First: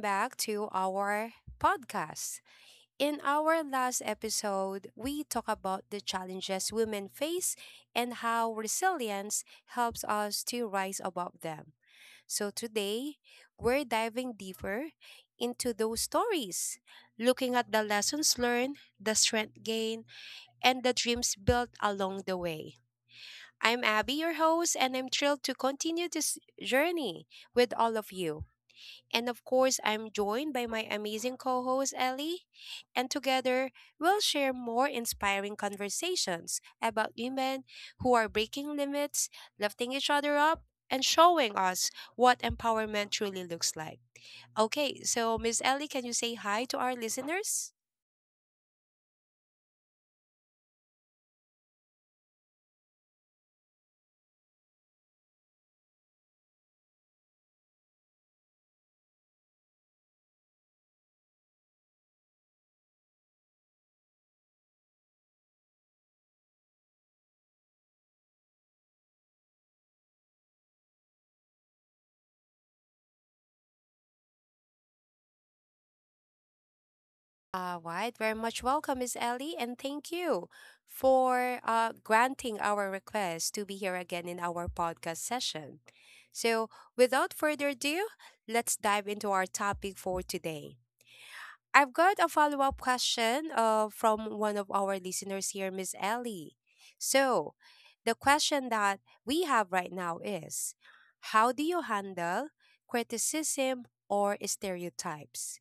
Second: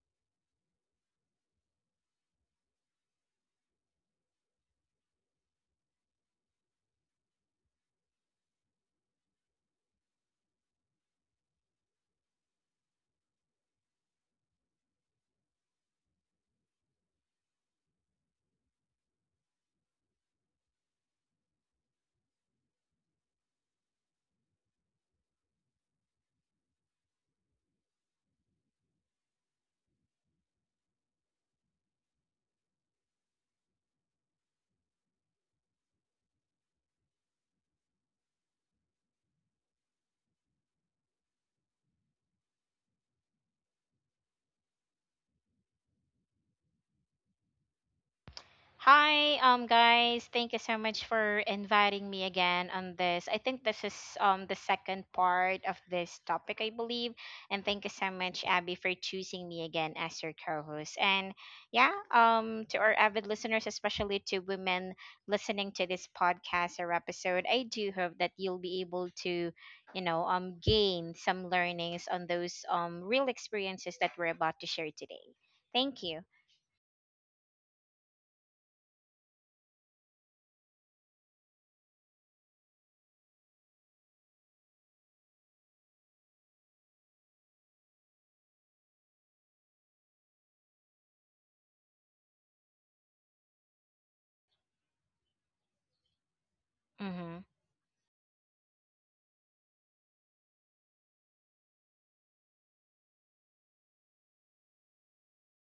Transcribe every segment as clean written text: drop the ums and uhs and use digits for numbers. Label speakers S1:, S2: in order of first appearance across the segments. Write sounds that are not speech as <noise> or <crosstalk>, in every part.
S1: back to our podcast. In our last episode, we talked about the challenges women face and how resilience helps us to rise above them. So today, we're diving deeper into those stories, looking at the lessons learned, the strength gained, and the dreams built along the way. I'm Abby, your host, and I'm thrilled to continue this journey with all of you. And of course, I'm joined by my amazing co host, Ellie. And together, we'll share more inspiring conversations about women who are breaking limits, lifting each other up, and showing us what empowerment truly looks like. Okay, so, Miss Ellie, can you say hi to our listeners?
S2: Hi, guys. Thank you so much for inviting me again on this. I think this is the second part of this topic, I believe. And thank you so much, Abby, for choosing me again as your co-host. And yeah, to our avid listeners, especially to women listening to this podcast or episode, I do hope that you'll be able to, gain some learnings on those real experiences that we're about to share today. Thank you.
S1: All right, very much welcome, Miss Ellie, and thank you for granting our request to be here again in our podcast session. So, without further ado, let's dive into our topic for today. I've got a follow up question from one of our listeners here, Miss Ellie.
S2: Mm-hmm.
S1: So the question that we have right now is, how do you handle criticism or stereotypes?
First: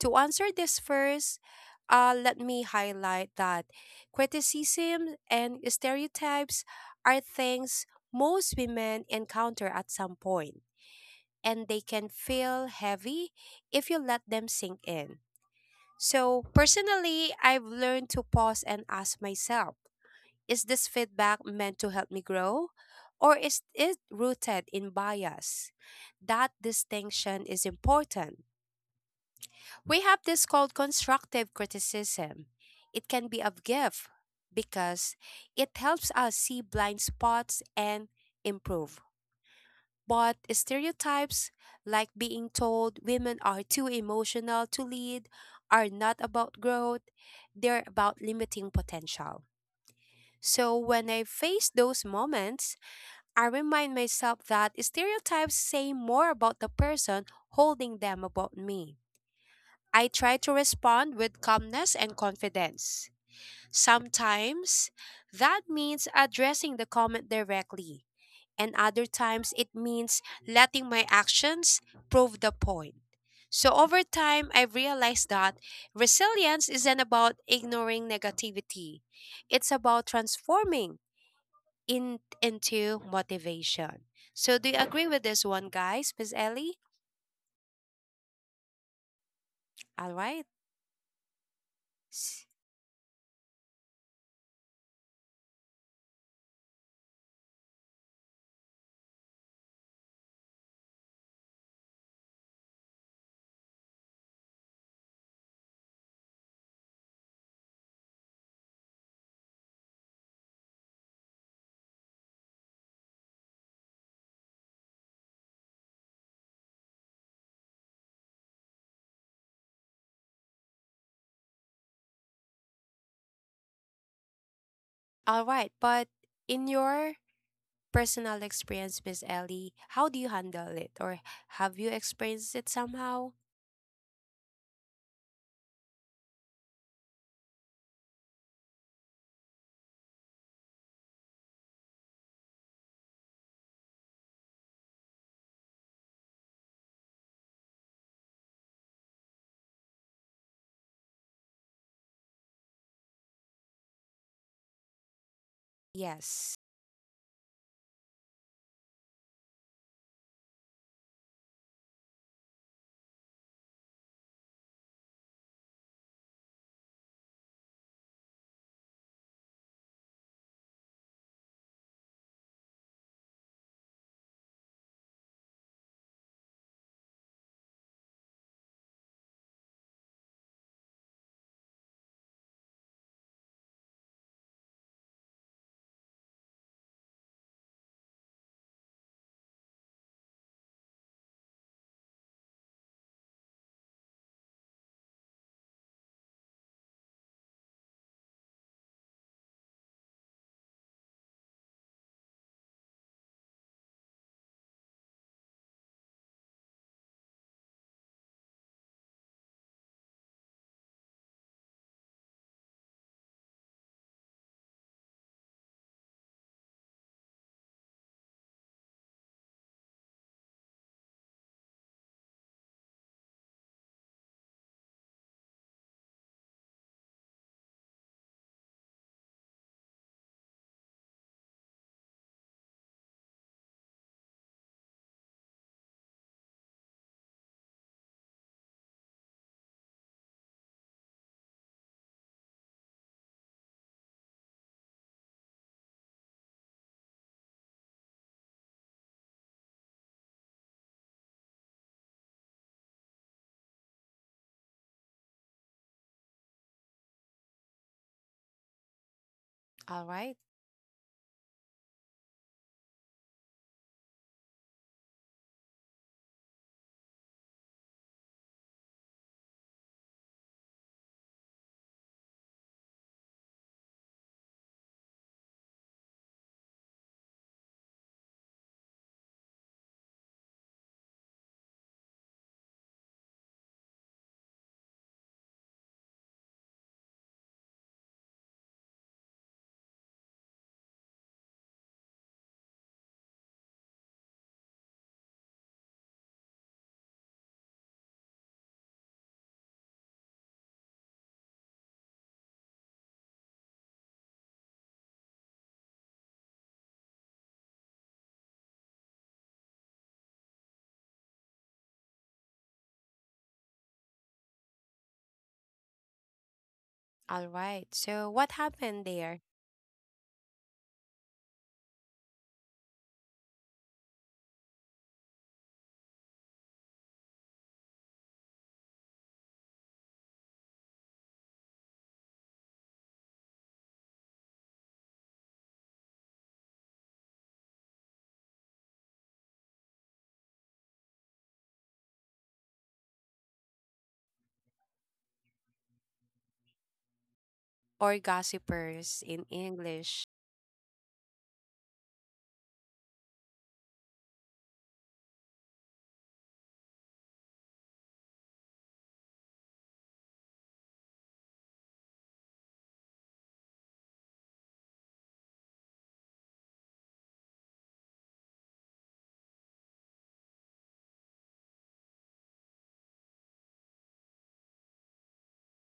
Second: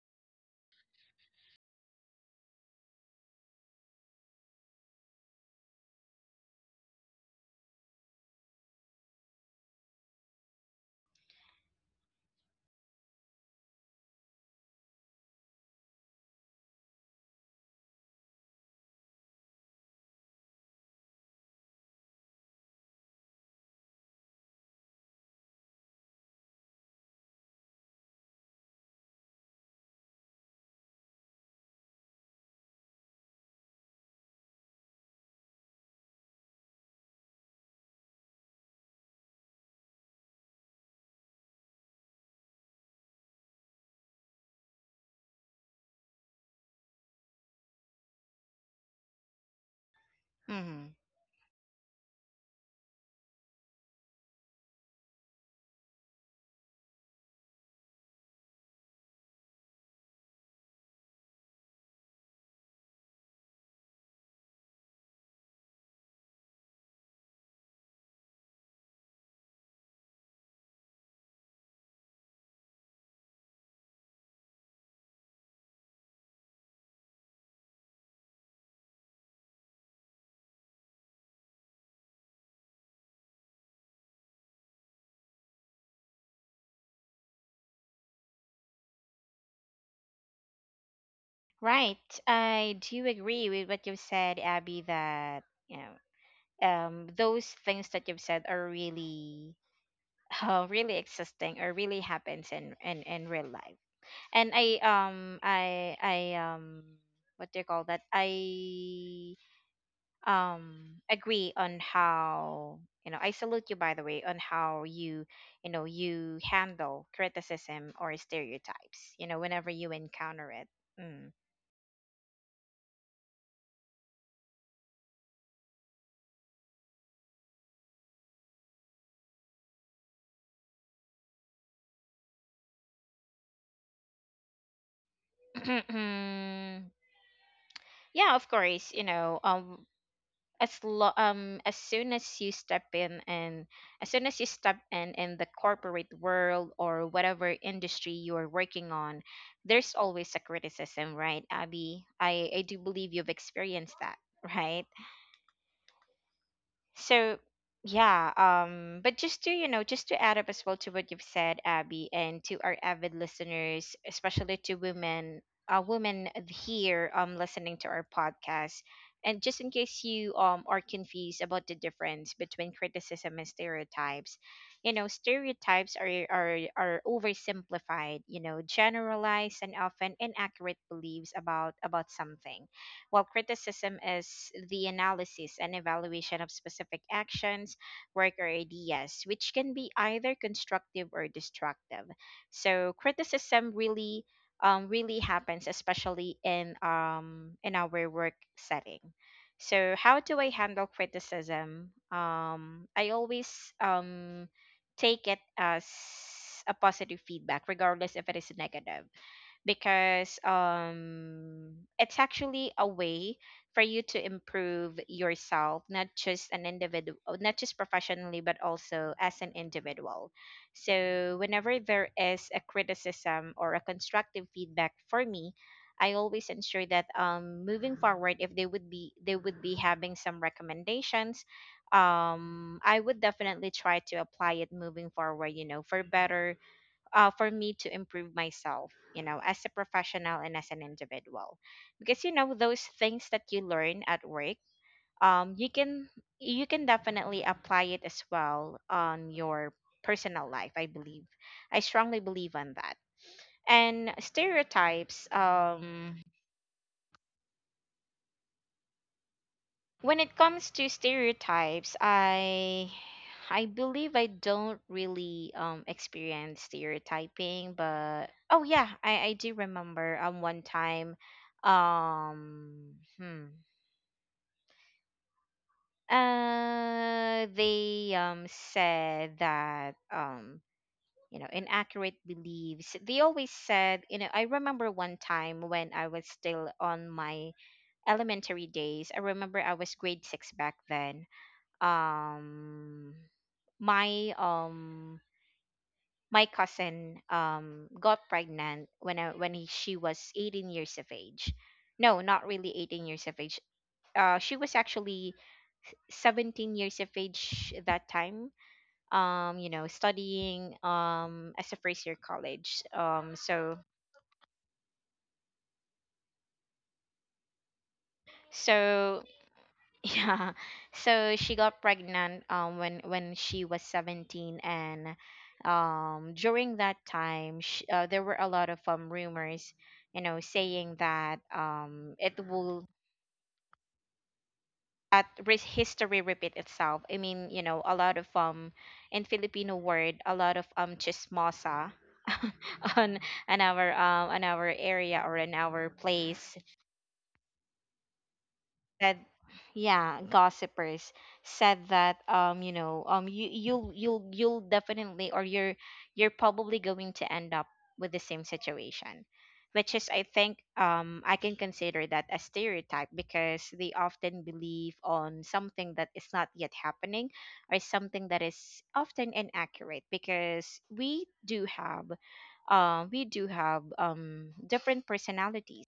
S1: To answer this first, let me highlight that criticism and stereotypes are things most women encounter at some point, and they can feel heavy if you let them sink in. So, personally, I've learned to pause and ask myself, is this feedback meant to help me grow? Or is it rooted in bias? That distinction is important. We have this called constructive criticism. It can be a gift because it helps us see blind spots and improve. But stereotypes, like being told women are too emotional to lead, are not about growth, they're about limiting potential. So
S2: Mm-hmm.
S1: when I face those moments, I remind myself that stereotypes say more about the person holding them about me. I try to respond with calmness and confidence. Sometimes that means addressing the comment directly, and other times it means letting my actions prove the point. So over time, I've realized that resilience isn't about ignoring negativity. It's about transforming into motivation. So do you agree with this one, guys? Miss Ellie? All right.
S2: Right. I do agree with what you've said, Abby, that, you know, those things that you've said are really <laughs> really existing or really happens in real life. And I what do you call that? I agree on how, you know, I salute you by the way on how you, you know, you handle criticism or stereotypes, you know, whenever you encounter it.
S1: All right. But in your personal experience, Miss Ellie, how do you handle it? Or have you experienced it somehow?
S2: Mm. <clears throat> Yeah, of course, you know, as soon as you step in and as soon as you step in the corporate world or whatever industry you're working on, there's always a criticism, right, Abby? I do believe you've experienced that. <laughs> Right.
S1: Yes.
S2: So yeah, but just to, you know, just to add up as well to what you've said, Abby, and to our avid listeners, especially to women, women here listening to our podcast, and just in case you are confused about the difference between criticism and stereotypes, you know, stereotypes are oversimplified, you know, generalized and often inaccurate beliefs about something, while criticism is the analysis and evaluation of specific actions, work, or ideas, which can be either constructive or destructive. So criticism really, really happens, especially in our work setting. So how do I handle criticism? I always, um, take it as a positive feedback, regardless if it is negative, because it's actually a way for you to improve yourself, not just an individual, not just professionally but also as an individual. So whenever there is a criticism or a constructive feedback for me, I always ensure that moving forward, if they would be having some recommendations, I would definitely try to apply it moving forward, you know, for better, for me to improve myself, you know, as a professional and as an individual. Because, you know, those things that you learn at work, you can, you can definitely apply it as well on your personal life. I believe, I strongly believe on that. And stereotypes,
S1: All
S2: when
S1: right.
S2: it comes to stereotypes, I believe I don't really experience stereotyping, but oh yeah, I do remember one time, um hmm they said that, you know, inaccurate beliefs they always said, you know. I remember one time when I was still on my elementary days, I remember I was grade 6 back then. um my um my cousin got pregnant when I, when he, she was 18 years of age. No, not really 18 years of age, she was actually 17 years of age that time, you know, studying as a first year college, um so
S1: All right. So, what happened
S2: so
S1: there?
S2: yeah. <laughs> So she got pregnant when she was 17, and during that time, sh there were a lot of rumors, you know, saying that it will that re- history repeat itself. I mean, you know, a lot of, in Filipino word, a lot of chismosa <laughs> on on our area or in our place,
S1: Or
S2: said,
S1: gossipers in
S2: yeah,
S1: English.
S2: gossipers, said that, you know, you you'll definitely, or you're probably going to end up with the same situation, which is, I think, I can consider that a stereotype because they often believe on something that is not yet happening, or something that is often inaccurate, because we do have, we do have, different personalities.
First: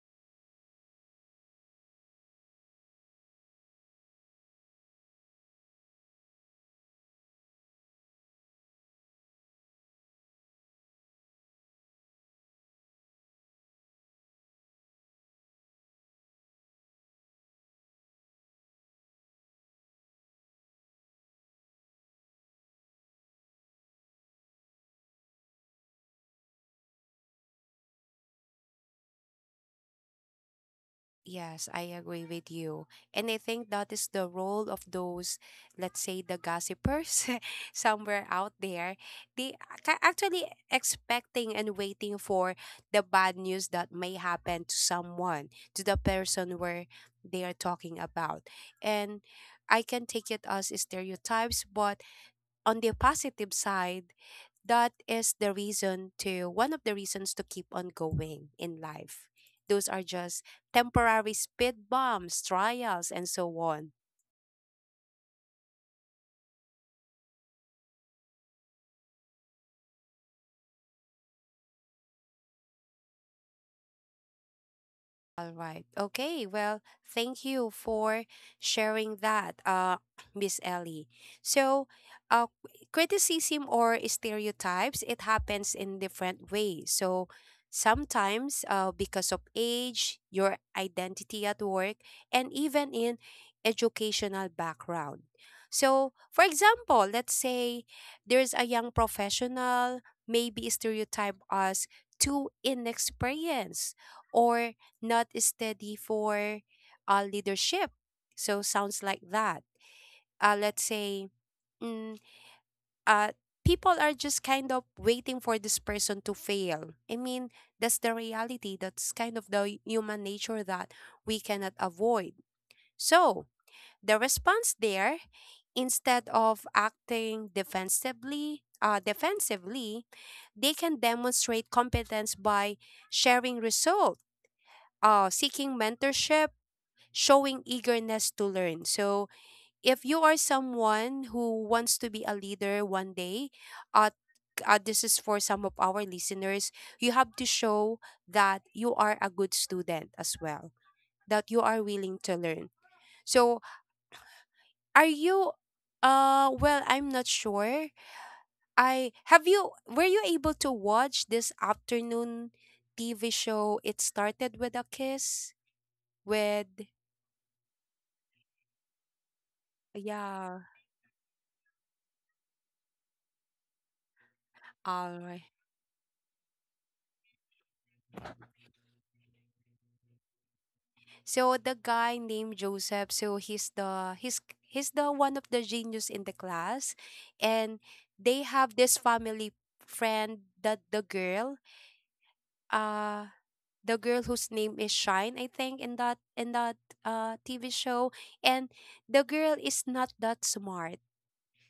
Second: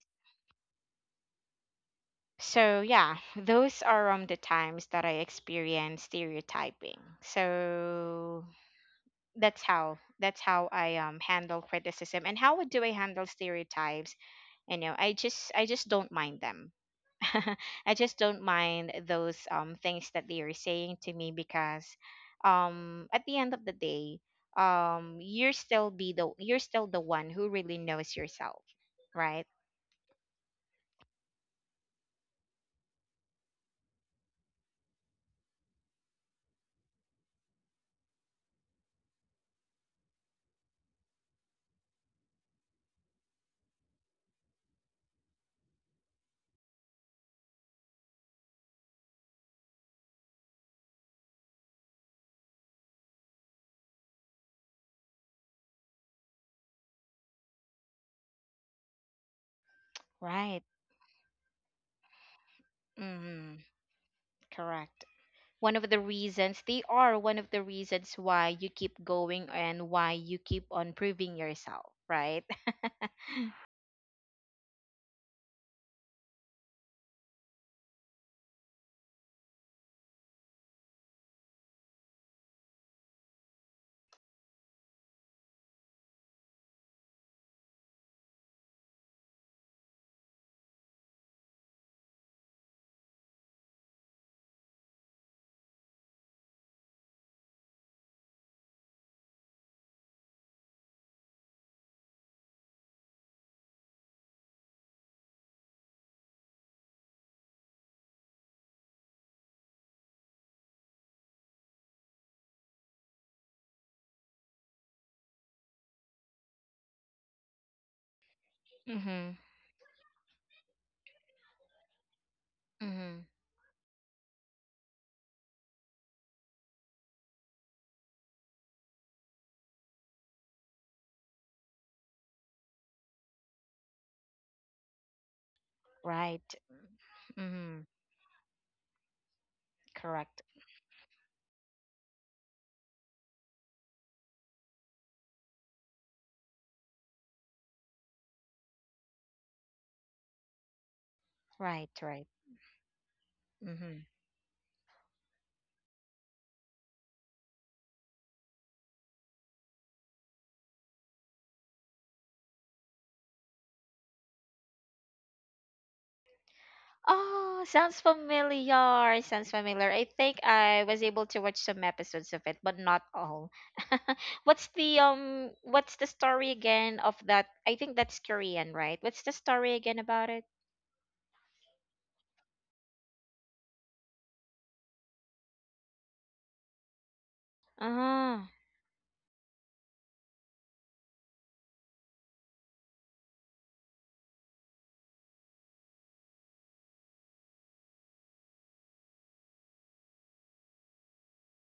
S2: So yeah, those are the times that I experience stereotyping. So that's how I handle criticism. And how do I handle stereotypes? You know, I just don't mind them. <laughs> I just don't mind those things that they are saying to me because, at the end of the day, you're still the one who really knows yourself, right?
S1: Yes, I agree with you. And I think that is the role of those, let's say, the gossipers <laughs> somewhere out there. They are actually expecting and waiting for the bad news that may happen to someone, to the person where they are talking about. And I can take it as stereotypes, but on the positive side, that is the reason to one of the reasons to keep on going in life. Those are just
S2: Right.
S1: temporary speed bumps, trials, and so
S2: Mm-hmm.
S1: on.
S2: Correct. One of the reasons, they are one of the reasons why you keep going and why you keep on proving yourself right.
S1: All right. Okay. Well, thank you for sharing that, <clears throat> Miss Ellie. So, uh, criticism or stereotypes, it happens in different ways. So sometimes because of age, your identity at work, and even in educational background. So, for example, let's say there's a young professional, maybe stereotype as too inexperienced or not steady for leadership. So sounds like that. Let's say, mm, uh, people are just kind of waiting for this person to fail. I mean, that's the reality.
S2: <laughs>
S1: That's
S2: Mm-hmm.
S1: kind of the human nature that we cannot avoid.
S2: Mm-hmm.
S1: So the response there, instead of acting defensively, they can demonstrate competence by sharing results, seeking
S2: Right.
S1: mentorship, showing
S2: Mm-hmm.
S1: eagerness to learn. So, if you are
S2: Correct.
S1: someone who wants to be a leader one day, uh, this is for some of our listeners, you have to show that you are a good student as well, that you are
S2: Right,
S1: willing
S2: right.
S1: to learn. So,
S2: Mm-hmm.
S1: are you well, I'm not sure. I have you were you able to watch this afternoon TV show, It Started with a Kiss with,
S2: Oh, sounds familiar, sounds familiar. I think
S1: yeah,
S2: I was able to watch some episodes of it, but not all. <laughs> What's the
S1: all right.
S2: what's the story again of that? I think that's Korean, right? What's the story again about it?
S1: So the guy named Joseph, so he's the one of the genius in the class, and
S2: Uh-huh.
S1: they have this family friend that the girl, uh the girl whose name is Shine, I think, in that TV show. And the girl is not that smart,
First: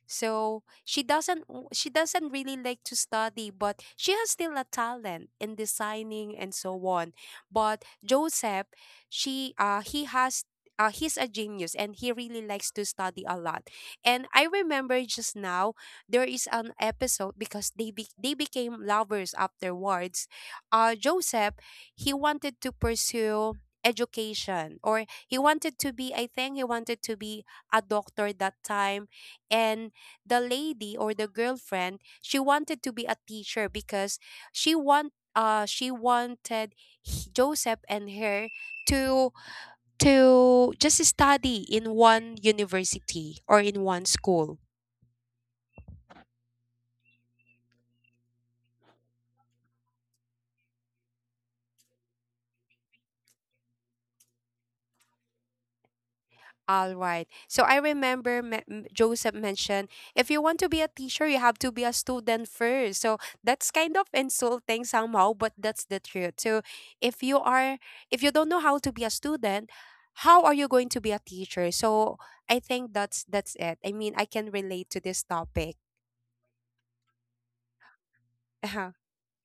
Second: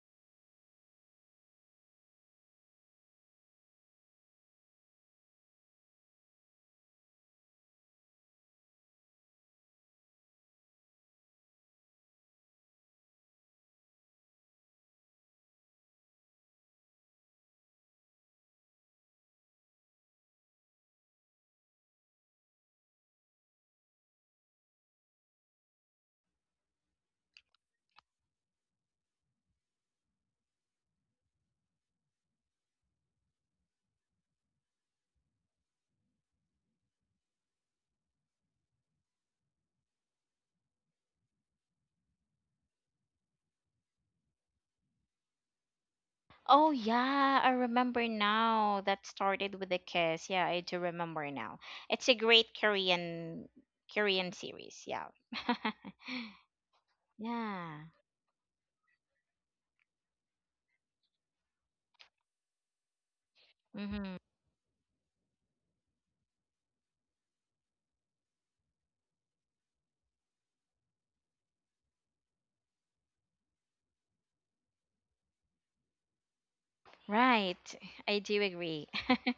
S1: so she doesn't w- she doesn't really like to study, but she has still a talent in designing and so on. But Joseph, she he has, he's a genius and he really likes to study a lot. And I remember just now there is an episode because they became lovers afterwards. Uh, Joseph, he wanted to pursue education, or he wanted to be, I think he wanted to be a doctor that time. And the lady or the girlfriend, she wanted to be a teacher because she wanted Joseph and her to just study in one university or in one school.
S2: Oh yeah, I remember now. That started with a kiss. Yeah, I do remember now. It's a great Korean series. Yeah. <laughs>
S1: All right. So I
S2: Yeah.
S1: remember Joseph mentioned, if you want to be a teacher, you have to be a student first. So that's kind of
S2: Hmm.
S1: insulting somehow, but that's the truth. So if you are, if you don't know how to be a student, how are you going to be a teacher? So I think that's it. I mean, I can relate to this topic.
S2: Right. I do
S1: <laughs> Oh,
S2: agree.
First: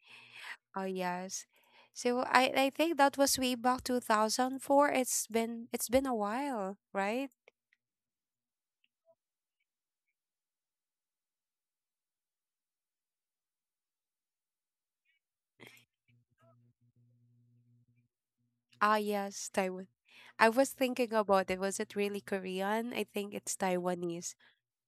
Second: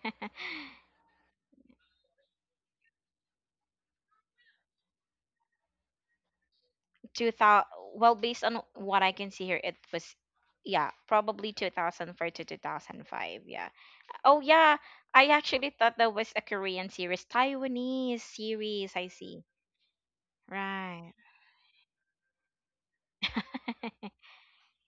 S2: <laughs>
S1: yes. So I think that was way back 2004. It's been a while, right?
S2: 2000, well, based on what I can see here it was, yeah, probably 2004 to 2005. Yeah. Oh yeah, I actually thought that was a Korean series, Taiwanese series,
S1: Ah,
S2: I see.
S1: yes, Taiwan. I was thinking
S2: Right.
S1: about it. Was it really Korean? I think it's
S2: <laughs>
S1: Taiwanese.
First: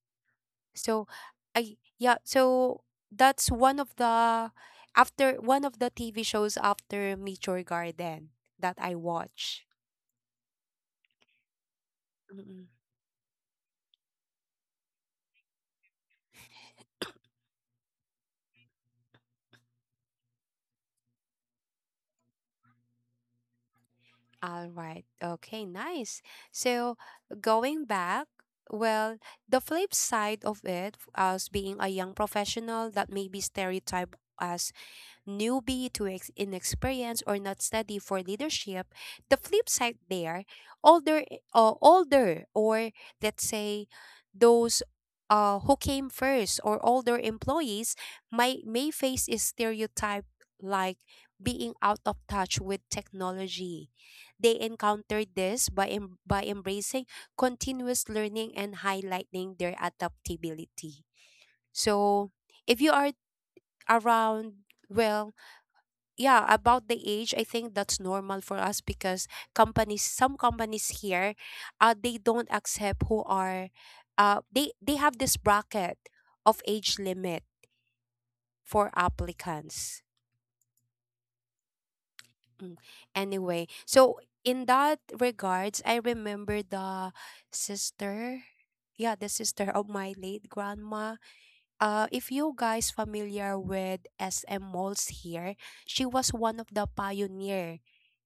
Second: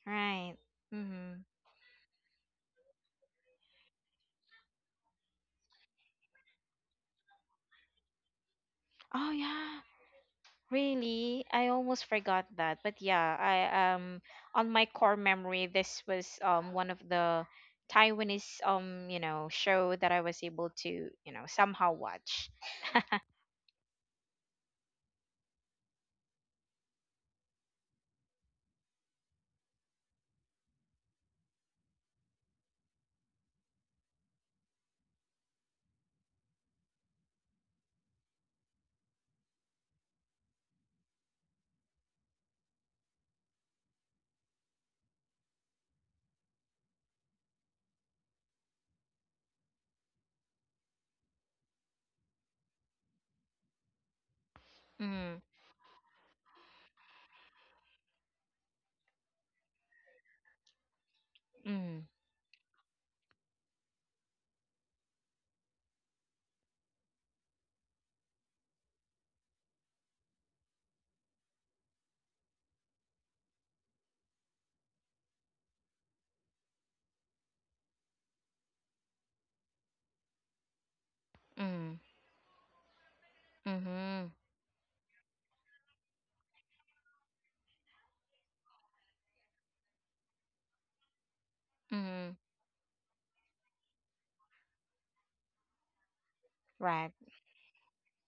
S2: Right.
S1: So,
S2: Mhm.
S1: I, yeah. So that's one of the, after one of the TV shows after Meteor Garden that I
S2: Oh
S1: watch.
S2: yeah, really? I almost forgot
S1: Mm-mm.
S2: that. But yeah, I on my core memory, this was one of the Taiwanese, you know, show that I was able to, you know, somehow watch.
S1: All right. Okay. Nice. So going back. Well, the flip side of it, as being a young professional that may be stereotyped as newbie to inexperienced or not steady for leadership, the flip side there, older, older, or let's say those who came first, or older employees might may face a stereotype like being out of touch with technology. They encountered
S2: Mm,
S1: this by by embracing continuous learning and highlighting their adaptability.
S2: mm,
S1: So if you are around, well, yeah, about the age, I think that's normal for us because companies, some companies here, they don't accept who are, they have this bracket of age limit for applicants.
S2: mm,
S1: Mm. Anyway, so
S2: mm-hmm,
S1: in that regards, I remember the sister, yeah, the sister of my late grandma.
S2: mm-hmm.
S1: If you guys familiar with SM malls here, she was one of the
S2: Right.
S1: pioneer,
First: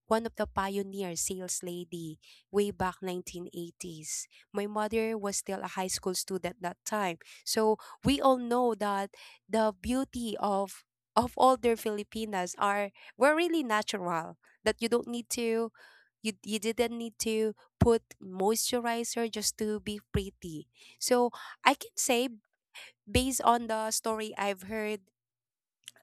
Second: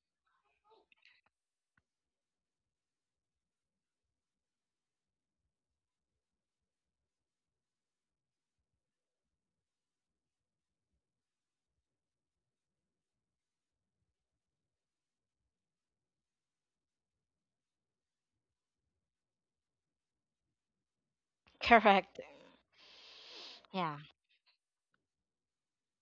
S1: one of the pioneer sales lady way back 1980s. My mother was still a high school student that time. So we all know that the beauty of older Filipinas are, were really natural, that you don't need to, you didn't need to put moisturizer just to be pretty. So
S2: <laughs>
S1: I can
S2: Correct.
S1: say, based on the
S2: Yeah.
S1: story I've heard,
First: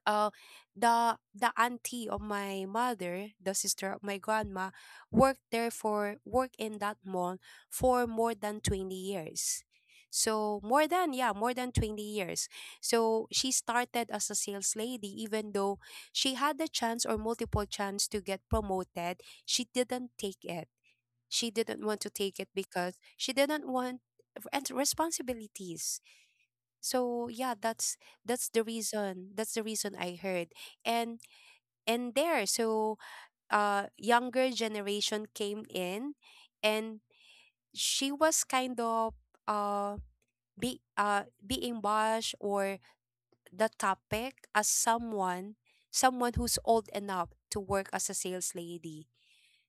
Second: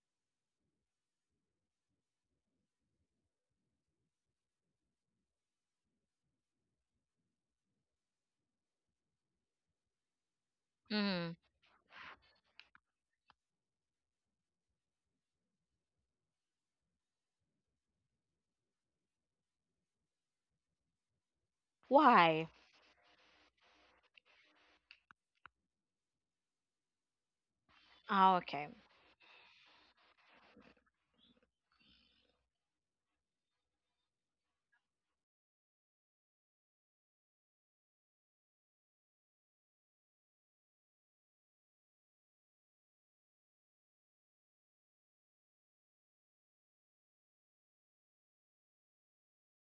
S1: uh the auntie of my mother, the sister of my grandma, worked there for, worked in that mall for more than 20 years. So more than, yeah,
S2: Mm.
S1: more than 20 years. So she started as a sales lady even though she had the chance or multiple chance to get promoted, she didn't take it. She didn't want to take
S2: Why?
S1: it because she didn't want and responsibilities. So yeah,
S2: Oh,
S1: that's the
S2: okay.
S1: reason, that's the reason I heard. And there, so younger generation came in, and she was kind of, uh be being bashed, or the topic as someone, who's old enough to work as a sales lady.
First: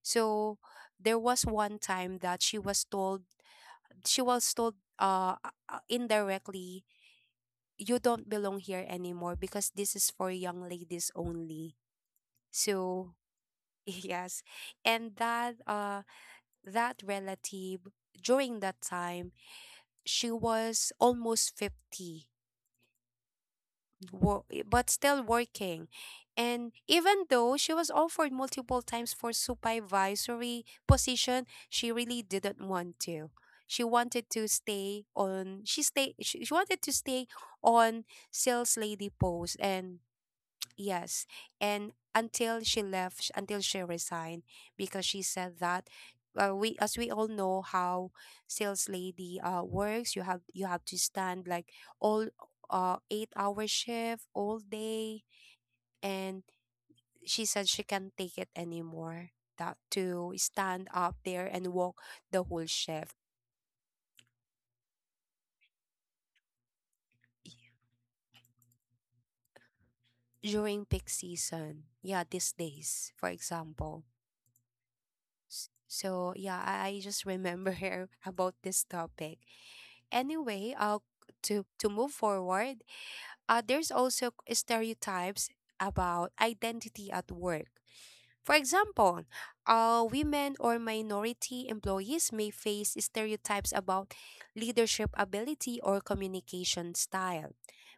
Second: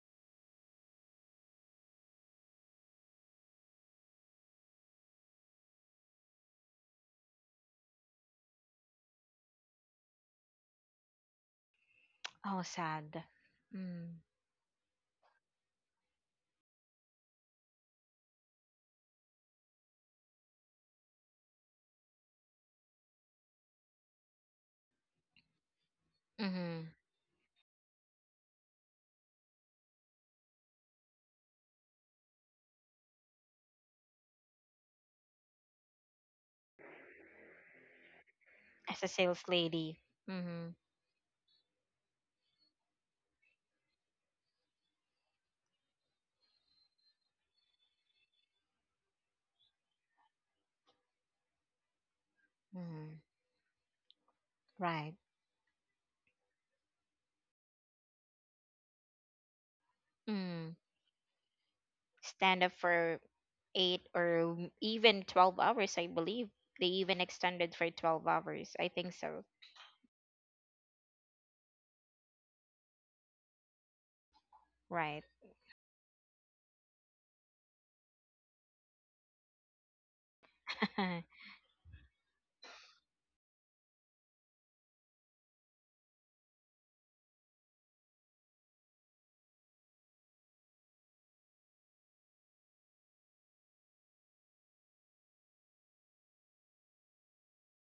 S1: So there was one time that she was told, she was told uh indirectly, you don't belong here anymore because this is for young ladies only.
S2: Oh,
S1: So
S2: sad.
S1: <laughs>
S2: Mm,
S1: yes. And that that relative during that time, she was almost 50, but still working, and
S2: mm-hmm.
S1: even though she was offered multiple times for supervisory position, she really didn't want to. She wanted to stay on, she wanted to stay on sales
S2: As a
S1: lady
S2: sales
S1: post. And
S2: lady. Mm-hmm,
S1: yes. And until she left, until she resigned, because she said that, we, as we all know how sales lady works, you have, you have to stand like all
S2: mm-hmm.
S1: 8 hour shift all
S2: Right.
S1: day. And she said she can't take it anymore. That to
S2: Mm.
S1: stand up there and walk the
S2: Stand
S1: whole
S2: up
S1: shift
S2: for eight or even 12 hours, I believe. They even extended for 12 hours, I think so.
S1: during peak season. Yeah, these days, for example.
S2: Right.
S1: So yeah, I just remember <laughs> her about this topic. Anyway,
S2: <laughs>
S1: to move forward, there's also stereotypes about identity at work. For example, women or minority employees may face stereotypes about leadership ability or communication style.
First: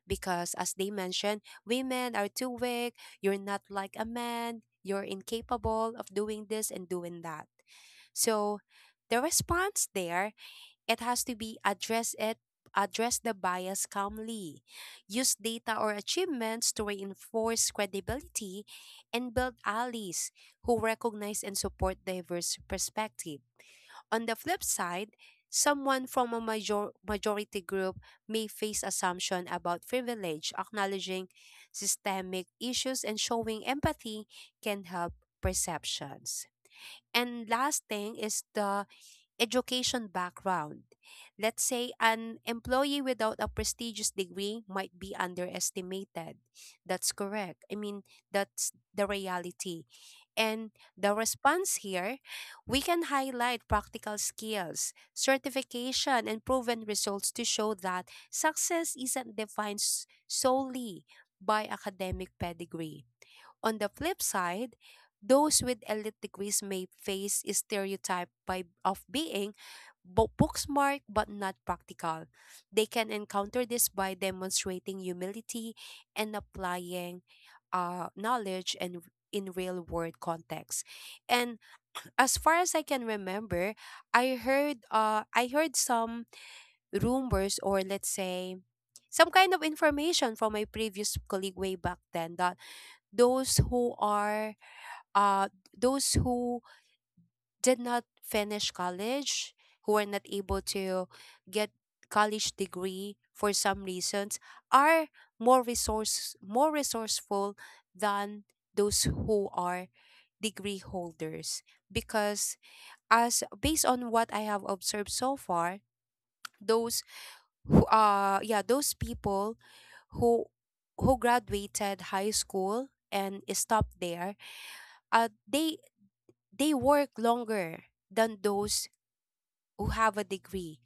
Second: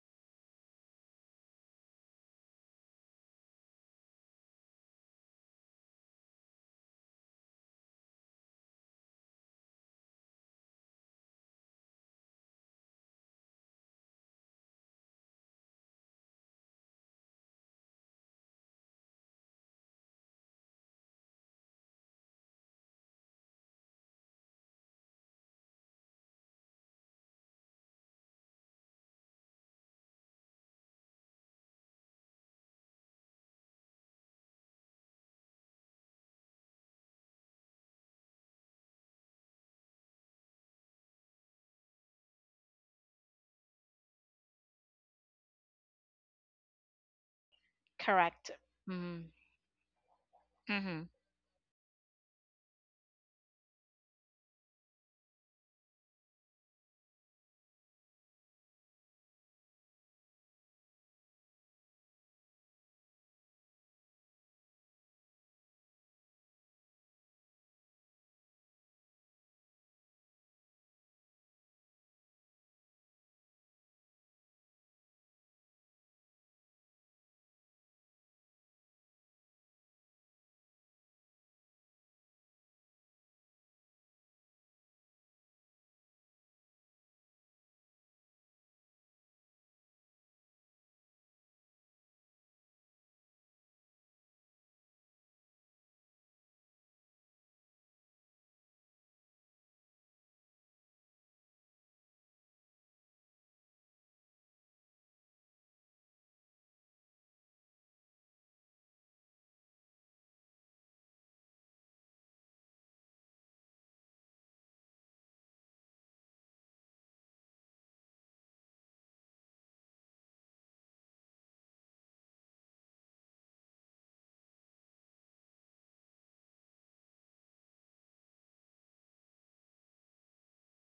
S1: Because, as they mentioned, women are too weak, you're not like a man, you're incapable of doing this and doing that. So, the response there, it has to be address the bias calmly, use data or achievements to reinforce credibility, and build allies who recognize and support diverse perspective. On the flip side, someone from a majority group may face assumption about privilege. Acknowledging systemic issues and showing empathy can help perceptions. And last thing is the education background. Let's say an employee without a prestigious degree might be underestimated. That's correct. I mean,
S2: Correct.
S1: that's the
S2: Mm.
S1: reality. And
S2: Mm-hmm.
S1: the response here, we can highlight practical skills, certification, and proven results to show that success isn't defined solely by academic pedigree. On the flip side, those with elite degrees may face a stereotype of being book smart but not practical. They can encounter this by demonstrating humility and applying knowledge and in real world context. And <clears throat> as far as I can remember, I heard some rumors, or let's say some kind of information from my previous colleague way back then, that those who are uh those who did not finish college, who are not able to get college degree for some reasons, are more resourceful than those who are degree holders, because as based on what I have observed so far, those those people who who graduated high school and stopped there. uh, they they work longer than those who have a degree.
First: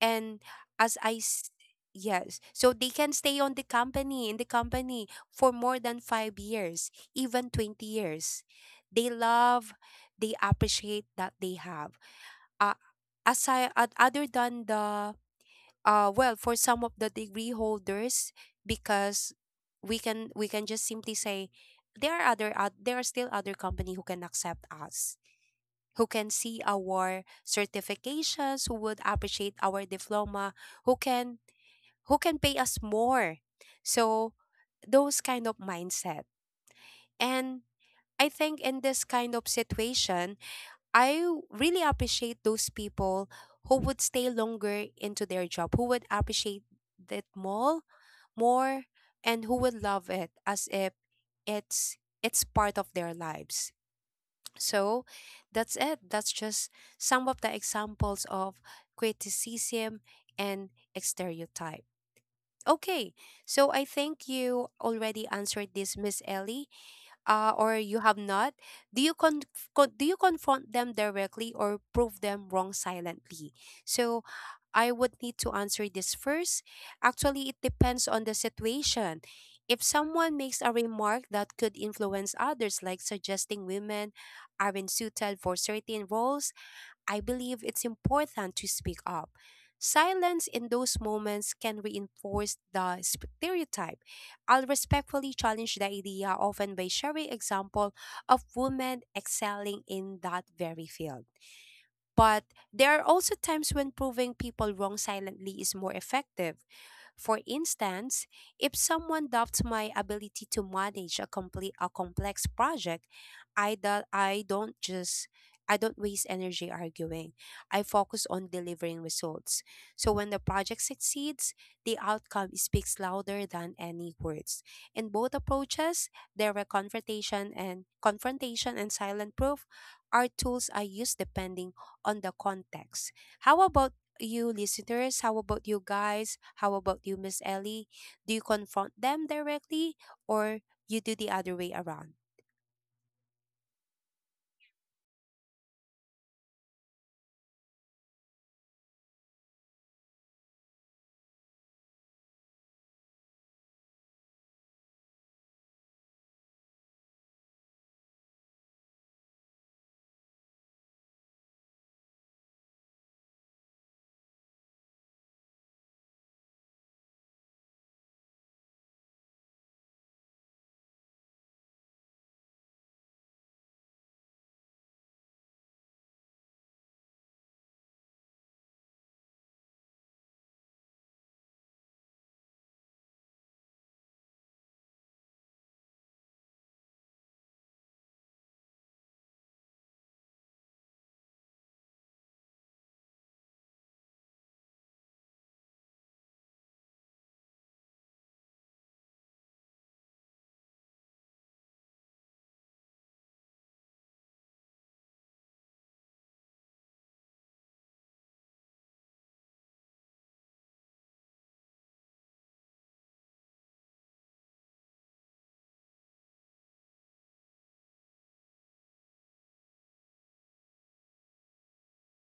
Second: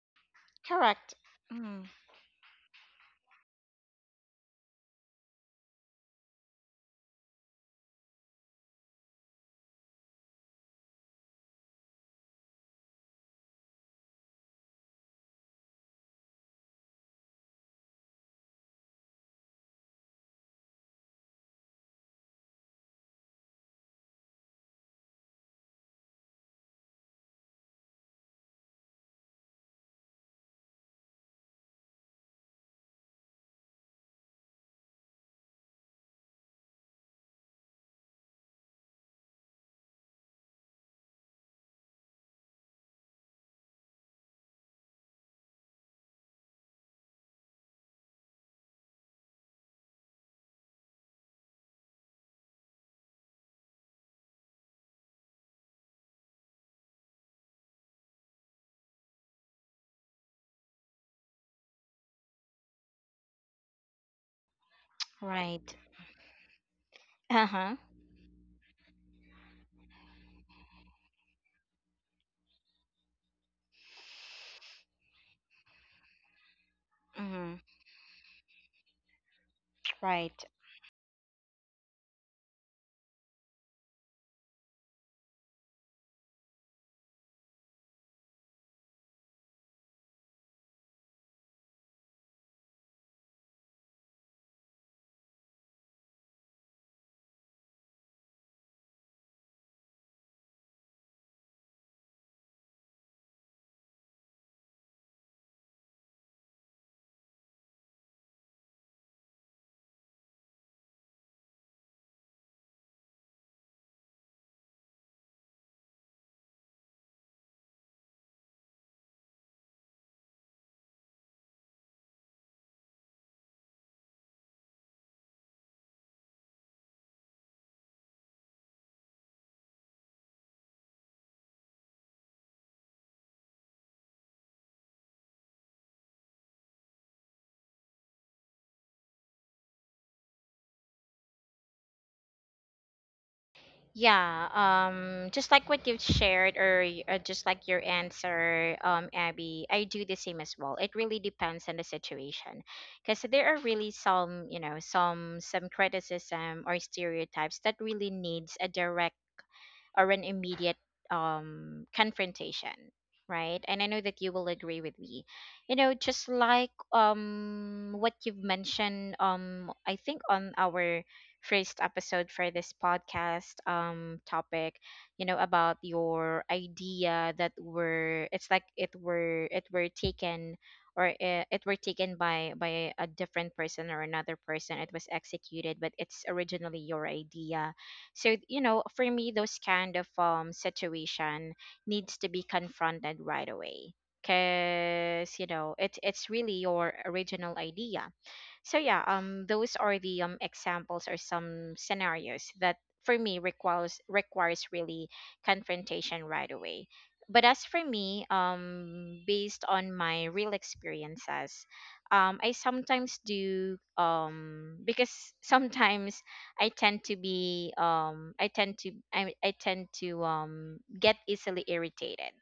S1: And as i
S2: Correct.
S1: s-
S2: Mm.
S1: yes, so they can stay on the company in the company for more than 5 years, even 20 years. they love they appreciate that they have, uh, aside other than the, well, for some of the degree holders, because we can just simply say there are other there are still other company who can accept us, who can see our certifications, who would appreciate our diploma, who can who can pay us more. So those kind of mindset. And I think in this kind of situation, I really appreciate those people who would stay longer into their job, who would appreciate it more, more and who would love it as if it's it's part of their lives. So that's it. That's just some of the examples of criticism and stereotype. Okay, so I think you already answered
S2: Right.
S1: this, Miss Ellie,
S2: Uh-huh.
S1: or you have not. do you con- do you confront them directly or prove them wrong silently? So I would need to answer this first. Actually, it
S2: Mm.
S1: depends on the situation. If someone
S2: Right.
S1: makes a remark that could influence others, like suggesting women aren't suited for certain roles, I believe it's important to speak up. Silence in those moments can reinforce the stereotype. I'll respectfully challenge the idea, often by sharing example of women excelling in that very field. But there are also times when proving people wrong silently is more effective. For instance, if someone doubts my ability to manage a complex project, I do, I don't just I don't waste energy arguing. I focus on delivering results. So when the project succeeds, the outcome speaks louder than any words. In both approaches, there were confrontation and silent proof are tools I use depending on the context. How about you listeners? How about you guys? How about you, Miss Ellie? Do you confront them directly, or you do the other way around?
S2: Yeah. Just like what you've shared, just like your answer, Abby, I do the same as well. It really depends on the situation, because there are really some, you know, some criticism or stereotypes that really needs a direct or an immediate, confrontation, right? And I know that you will agree with me. You know, just like, what you've mentioned, I think on our first episode for this podcast, topic, you know, about your idea that were it's like it were taken, or, it were taken by a different person or another person, it was executed, but it's originally your idea. So, you know, for me, those kind of situation needs to be confronted right away, because, you know, it's really your original idea. So yeah, those are the examples or some scenarios that, for me, requires really confrontation right away. But as for me, based on my real experiences, I sometimes do, because <laughs> sometimes I tend to be I tend to get easily irritated,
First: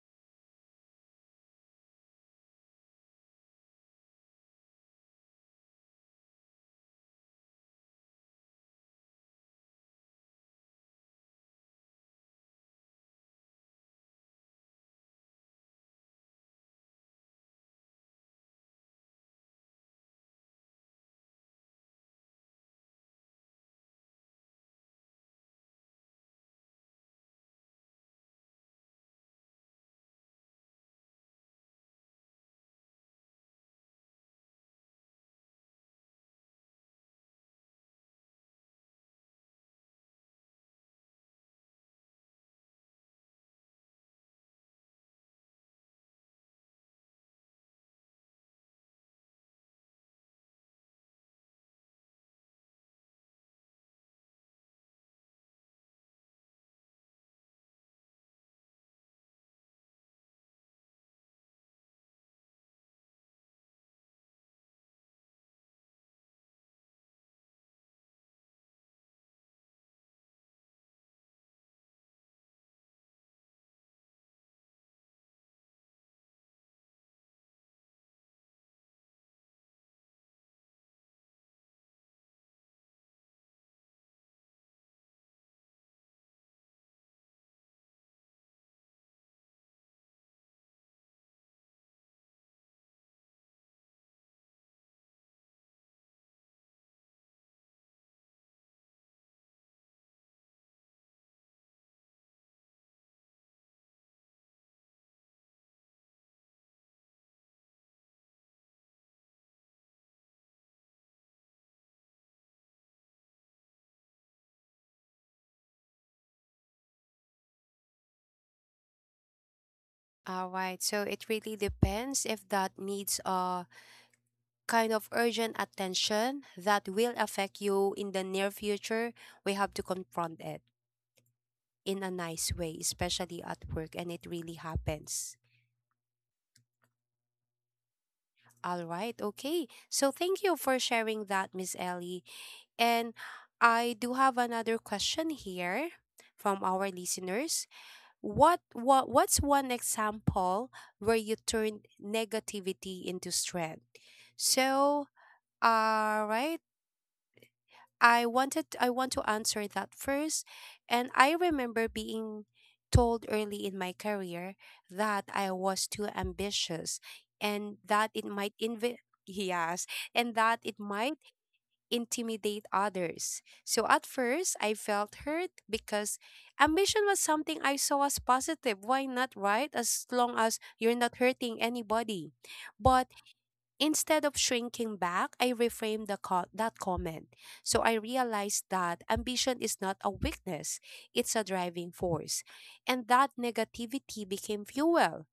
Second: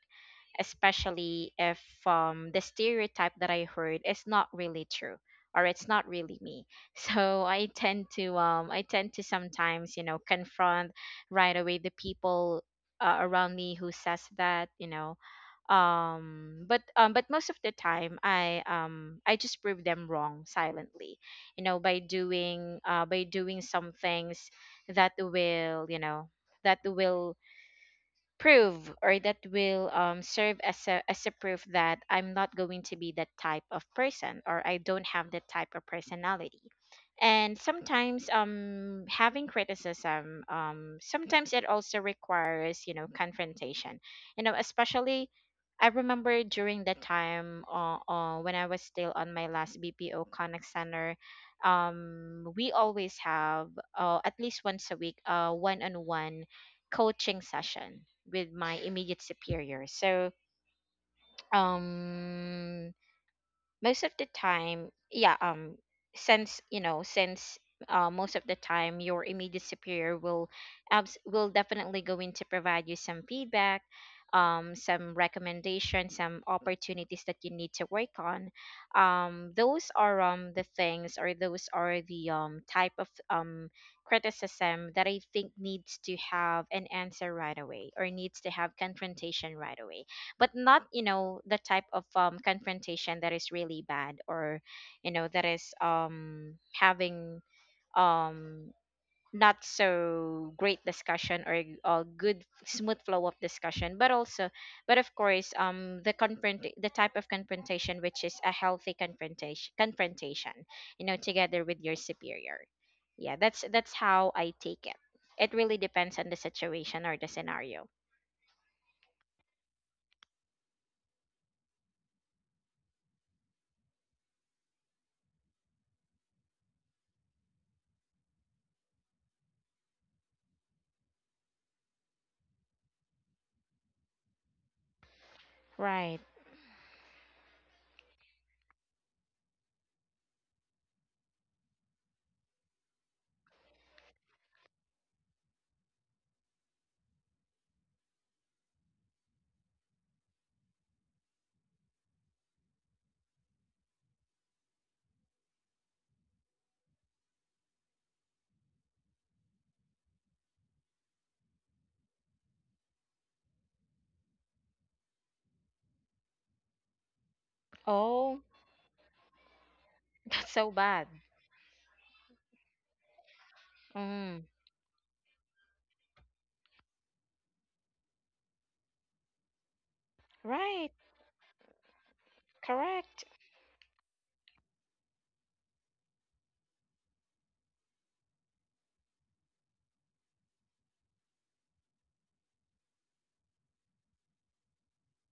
S2: especially if, the stereotype that I heard is not really true, or it's not really me. <laughs> So I tend to sometimes, you know, confront right away the people, around me who says that, you know, but most of the time, I just prove them wrong silently, you know, by doing some things that will, you know, that will prove, or that will, serve as a proof that I'm not going to be that type of person, or I don't have that type of personality. And sometimes, having criticism, sometimes it also requires, you know, confrontation. You know, especially I remember during that time, when I was still on my last BPO Connect Center, we always have, at least once a week, one-on-one coaching session with my immediate superior. So, um, most of the time, yeah, since, you know, since, most of the time your immediate superior will, will definitely going to provide you some feedback, some recommendations, some opportunities that you need to work on. Those are the things, or those are the type of criticism that I think needs to have an answer right away or needs to have confrontation right away. But not, you know, the type of, confrontation that is really bad, or you know that is, having, um not so great discussion, or a good smooth flow of discussion, but also, but of course, the type of confrontation which is a healthy confrontation, you know, together with your superior. Yeah, that's how I take it. It really depends on the situation or the scenario.
S1: All right, so it really depends if that needs a kind of urgent attention that will affect you in the near future. We have to confront it in a nice way, especially at work, and it really happens.
S2: Right.
S1: All right, okay. So thank you for sharing that, Miss Ellie. And I do have another question here from our listeners. What's one example where you turned negativity into strength? So, all right, I want to answer that first. And I remember being told early in my career that I was too ambitious and that it
S2: Oh.
S1: might <laughs> yes,
S2: <laughs>
S1: and
S2: That's
S1: that
S2: so
S1: it
S2: bad.
S1: might intimidate others. So at
S2: Mm,
S1: first, I felt hurt because ambition was something I saw as positive. Why not, right? As long as
S2: right,
S1: you're not hurting anybody. But
S2: correct.
S1: instead of shrinking back, I reframed that comment. So I realized that ambition is not a weakness, it's a driving force. And that negativity became fuel.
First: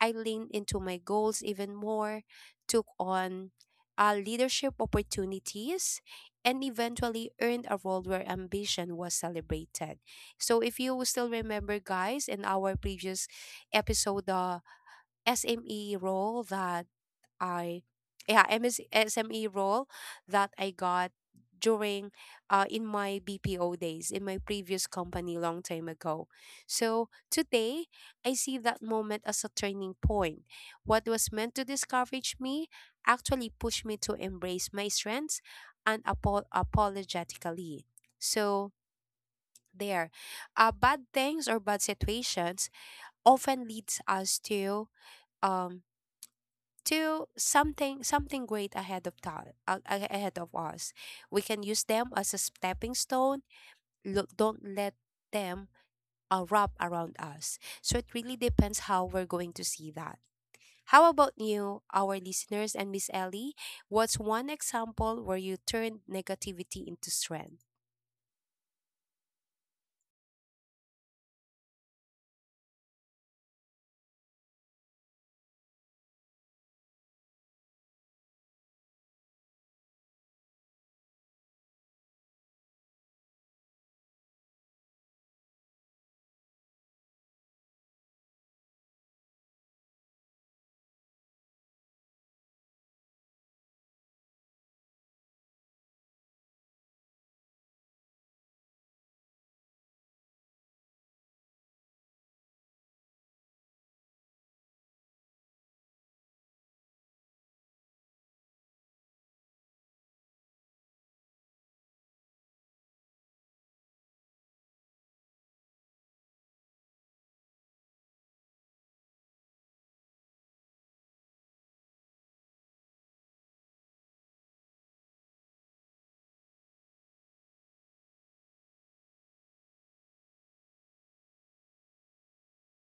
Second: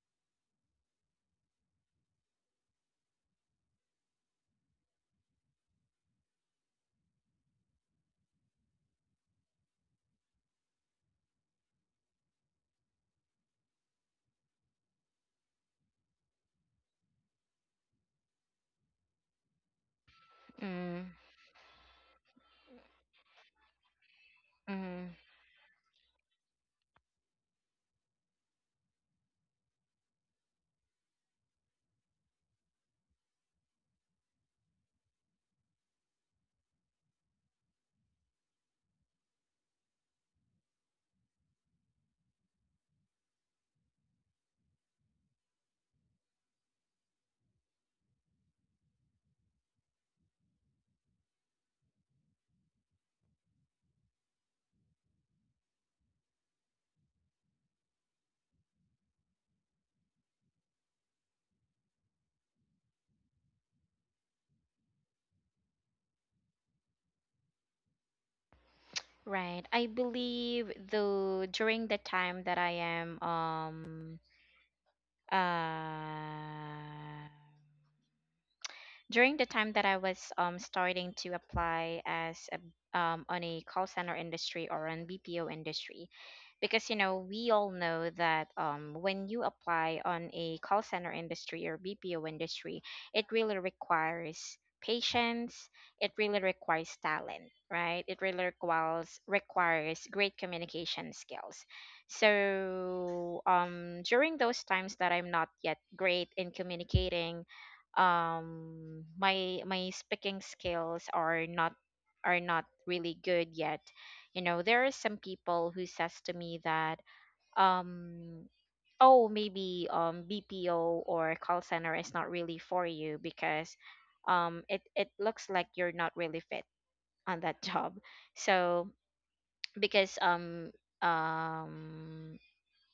S1: I leaned into my goals even more, took on leadership opportunities, and eventually earned a role where ambition was celebrated. So, if you still remember, guys, in our previous episode, the SME role that I yeah MS, SME role that I
S2: Mm,
S1: got during in my BPO days in my previous
S2: mm,
S1: company long time ago. So today I see that moment as a turning point. What was meant to discourage me actually pushed me to embrace my strengths and apologetically. So there, bad things or bad situations often leads us to um something great, ahead of us. We can use them as a stepping stone. Look, don't let them wrap around us. So it really depends how we're going to see that. How about you, our listeners, and Miss Ellie? What's one example where you turned negativity into strength?
S2: right. I believe though during the time that I am uh during the time that I was starting to apply as a on a call center industry or on BPO industry. Because you know, we all know that when you apply on a call center industry or BPO industry, it really requires patience, it really requires talent, right? It really requires great communication skills. So during those times that I'm not yet great in communicating, my speaking skills are not really good yet. You know, there are some people who says to me that um oh, maybe BPO or call center is not really for you because it looks like you're not really fit on that <laughs> job. So because um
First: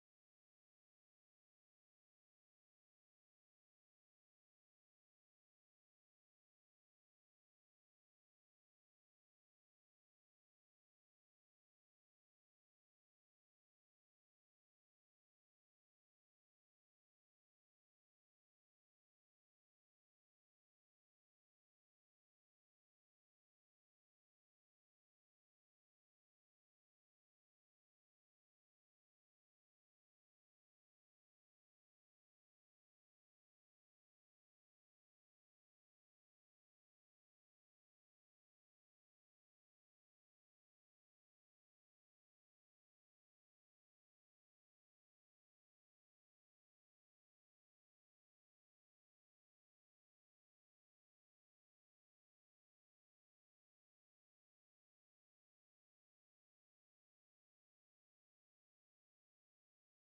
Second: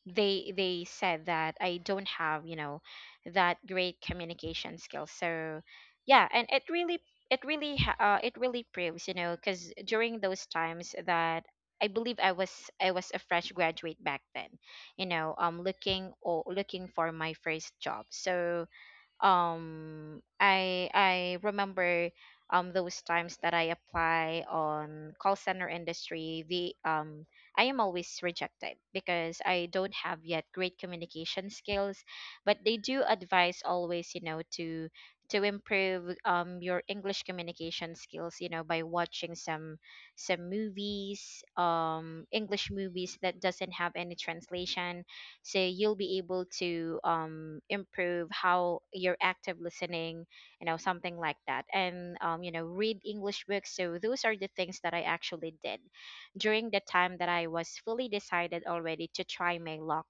S2: they said that I don't have, you know, that great communication skills. So yeah, and it really it really proves, you know, because during those times that I believe I was I was a fresh graduate back then, you know, looking for my first job. So I remember those times that I apply on call center industry, the I am always rejected because I don't have yet great communication skills. But they do advise always, you know, to improve your English communication skills, you know, by watching some movies, English movies that doesn't have any translation, so you'll be able to improve how your active listening, you know, something like that. And you know, read English books. So those are the things that I actually did during the time that I was fully decided already to try my luck,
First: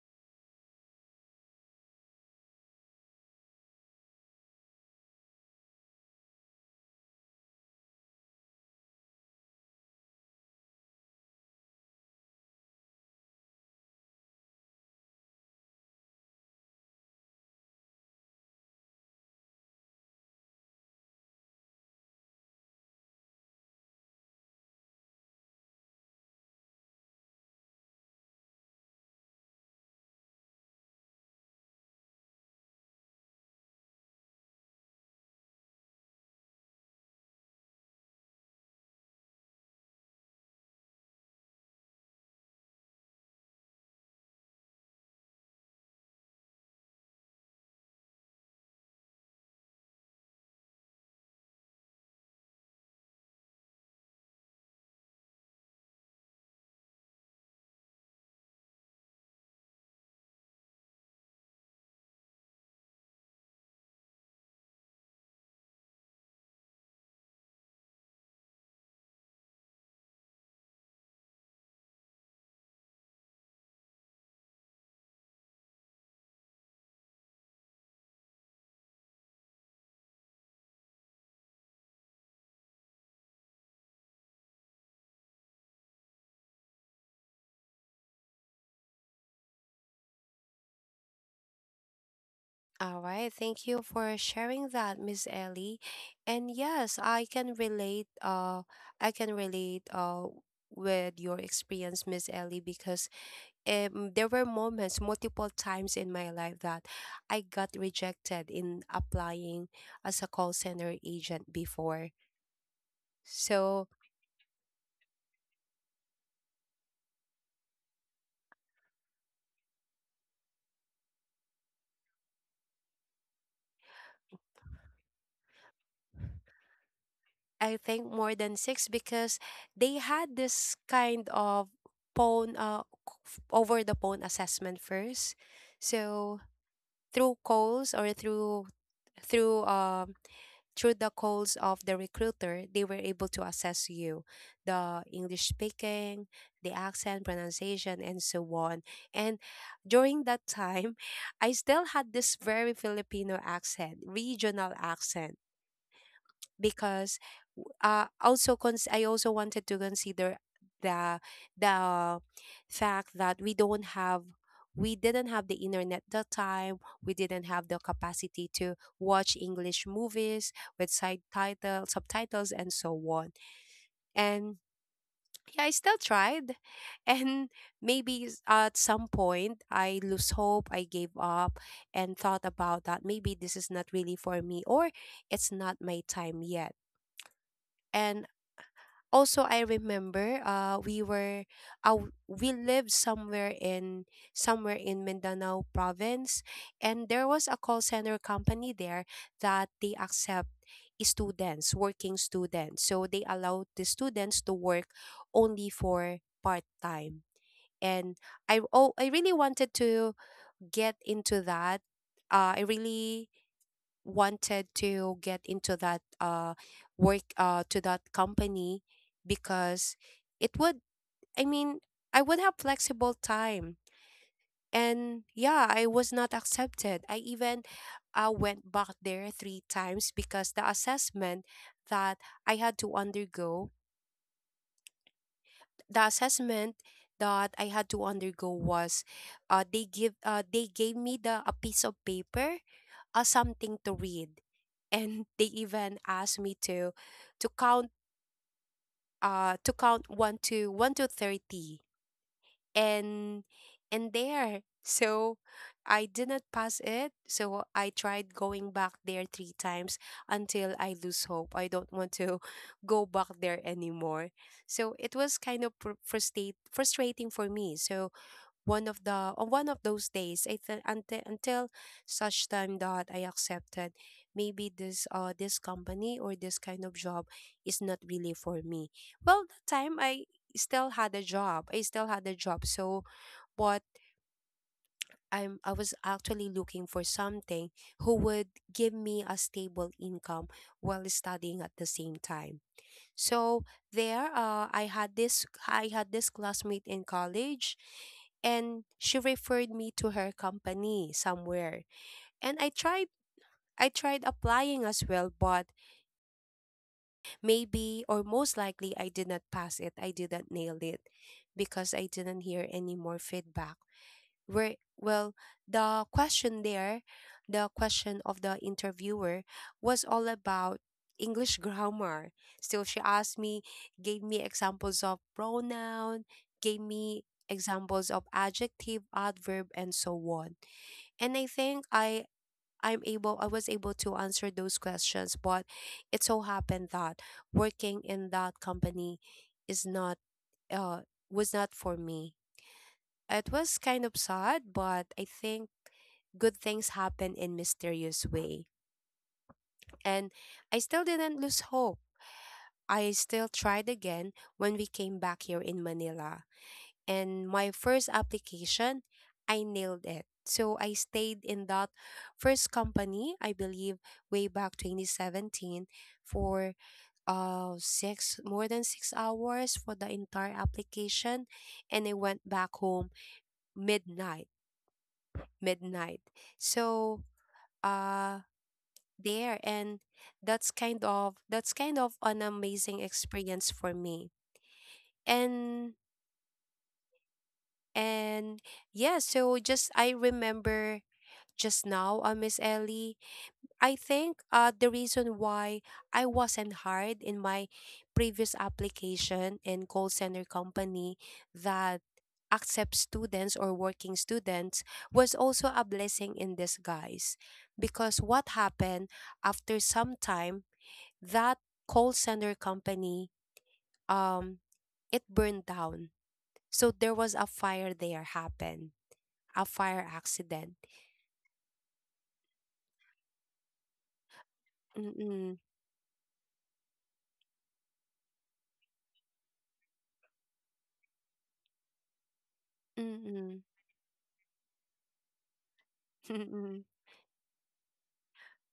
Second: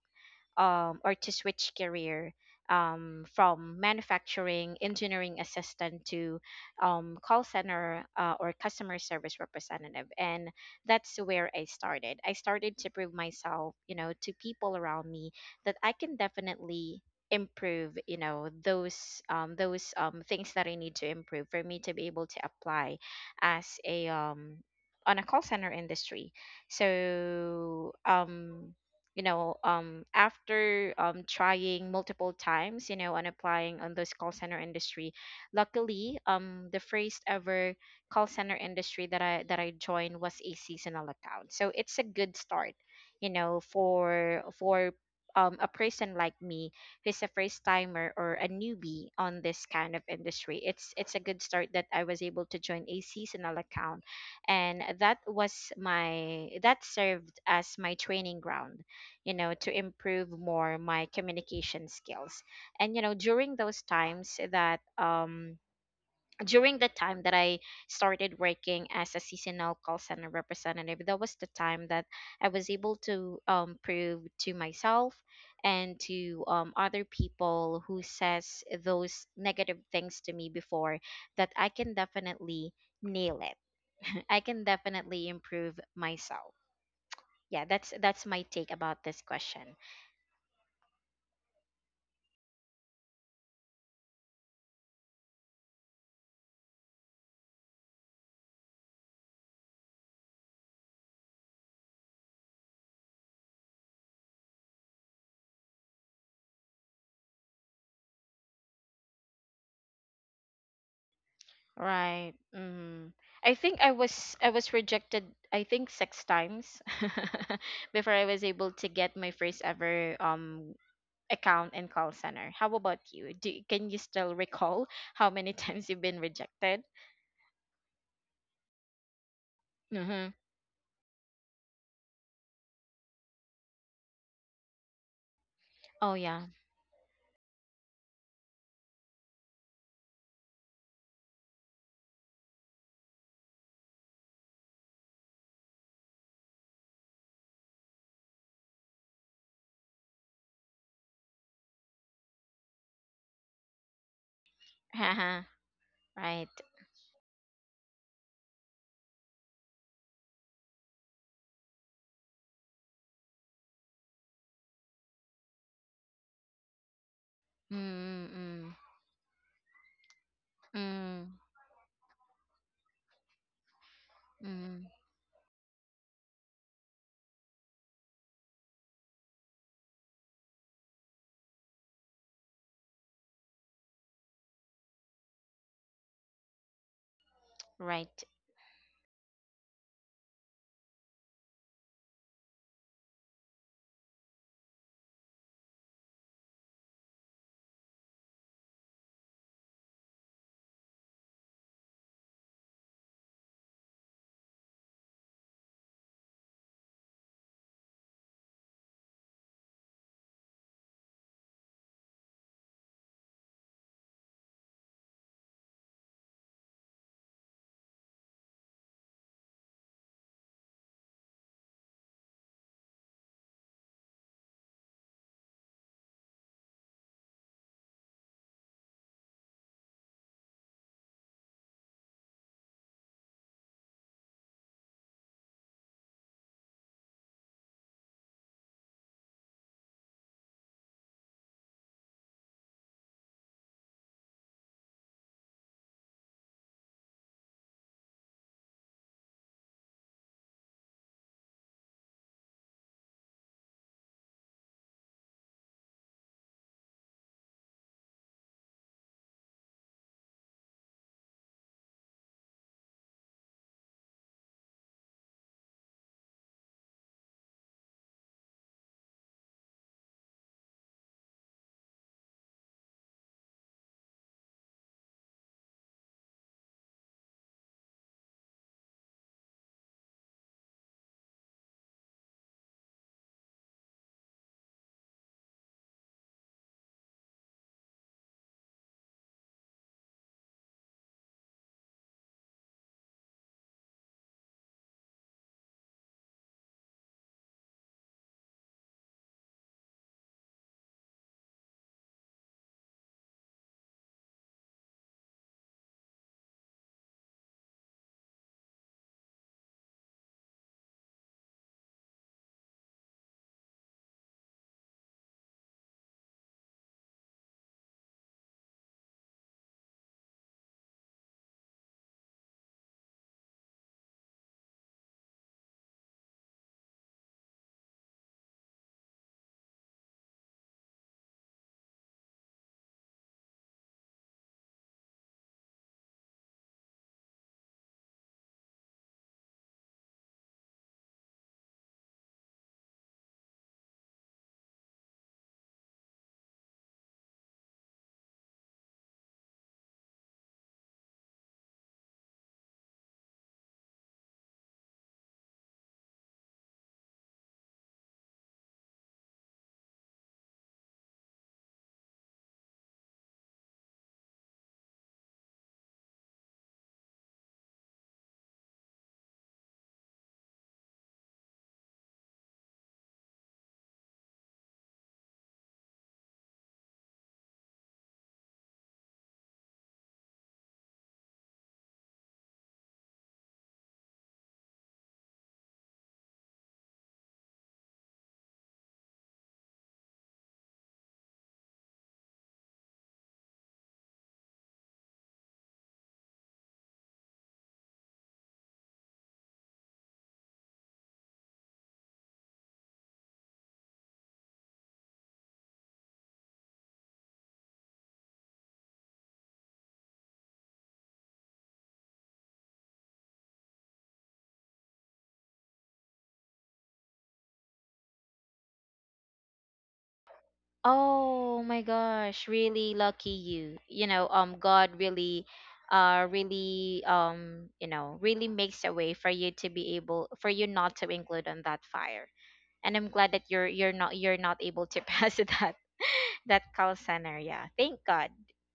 S2: or to switch career, from manufacturing engineering assistant to call center or customer service representative. And that's where I started. I started to prove myself, you know, to people around me that I can definitely improve, you know, those things that I need to improve for me to be able to apply as a on a call center industry. So you know, after trying multiple times, you know, and applying on this call center industry, luckily the first ever call center industry that I joined was a seasonal account, so it's a good start, you know, for a person like me who's a first timer or a newbie on this kind of industry. It's a good start that I was able to join a seasonal account, and that served as my training ground, you know, to improve more my communication skills. And you know, during those times that, during the time that I started working as a seasonal call center representative, that was the time that I was able to prove to myself and to other people who says those negative things to me before, that I can definitely nail it. I can definitely improve myself. Yeah, that's my take about this question.
S1: All right, thank you for sharing that, Miss Ellie. And yes, I can relate with your experience, Miss Ellie, because there were moments multiple times in my life that I got rejected in applying as a call center agent before.
S2: Right. Mm. I think
S1: So
S2: I was rejected, I think, six times <laughs> before I was able to get my first ever account in call center. How about you? Do Can you still recall how many <laughs> times you've been rejected?
S1: I think more than six because they
S2: Mm-hmm.
S1: had this kind of phone uh over the phone assessment first.
S2: Oh
S1: So
S2: yeah.
S1: through calls, or through um through the calls of the recruiter, they were able to assess you, the English speaking, the accent, pronunciation, and so on. And during that time <laughs> I still had this very Filipino accent, regional
S2: <laughs>
S1: accent.
S2: Haha. Right.
S1: Because I also wanted to consider the the fact that we didn't have the internet that time, we didn't have the
S2: Mm
S1: capacity to
S2: mm.
S1: watch English movies with side
S2: Mm
S1: title subtitles and so on. And
S2: mm.
S1: yeah, I still tried <laughs> and maybe at some point I lose hope, I gave up, and thought about that maybe this is not really for me, or it's not my time yet.
S2: Right.
S1: And also I remember, uh, we lived somewhere in Mindanao province, and there was a call center company there that they accept students working students, so they allowed the students to work only for part time. And I really wanted to get into that I really wanted to get into that work to that company. Because it would, I mean, I would have flexible time. And yeah, I was not accepted. I even went back there three times because that I had to undergo the assessment that I had to undergo was, they gave me the a piece of paper, something to read. And they even asked me to count, one to 30. And there, so I did not pass it. So I tried going back there three times, until I lose hope, I don't want to <laughs> go back there anymore. So it was kind of frustrating for me. So, one of the on one of those days I until such time that I accepted maybe this company or this kind of job is not really for me. Well, that time I still had a job. I still had a job. So what I'm I was actually looking for something who would give me a stable income while studying at the same time. So there, I had this classmate in college, and she referred me to her company somewhere, and I tried. I tried applying as well, but maybe or most likely I did not pass it. I didn't nail it because I didn't hear any more feedback. Where, well, the question there, the question of the interviewer was all about English <laughs> grammar. So she asked me, gave me examples of pronoun, gave me examples of adjective, adverb, and so on. And I think I was able to answer those questions, but it so happened that working in that company is not uh was not for me. It was kind of sad, but I think good things happen in mysterious way. And I still didn't lose hope. I still tried again when we came back here in Manila. And my first application, I nailed it. So I stayed in that first company, I believe way back 2017 for uh 6 more than 6 hours for the entire application, and I went back home midnight midnight. So uh there, and that's kind of an amazing experience for me. And and yeah, so just I remember just now, Miss Ellie. I think the reason why I wasn't hired in my previous application and call center company that accepts students or working students was also a blessing in disguise. Because what happened after some time, that call center company, um, it burned down. So there was a fire there happen, a fire accident.
S2: Oh my gosh, really lucky you. You know, God really
S1: Mm-mm,
S2: really you know, really makes a way for you to be able for you not to include on that fire. And I'm glad that
S1: mm-mm.
S2: you're not able to <laughs> pass that that call
S1: <laughs>
S2: center. Yeah. Thank God.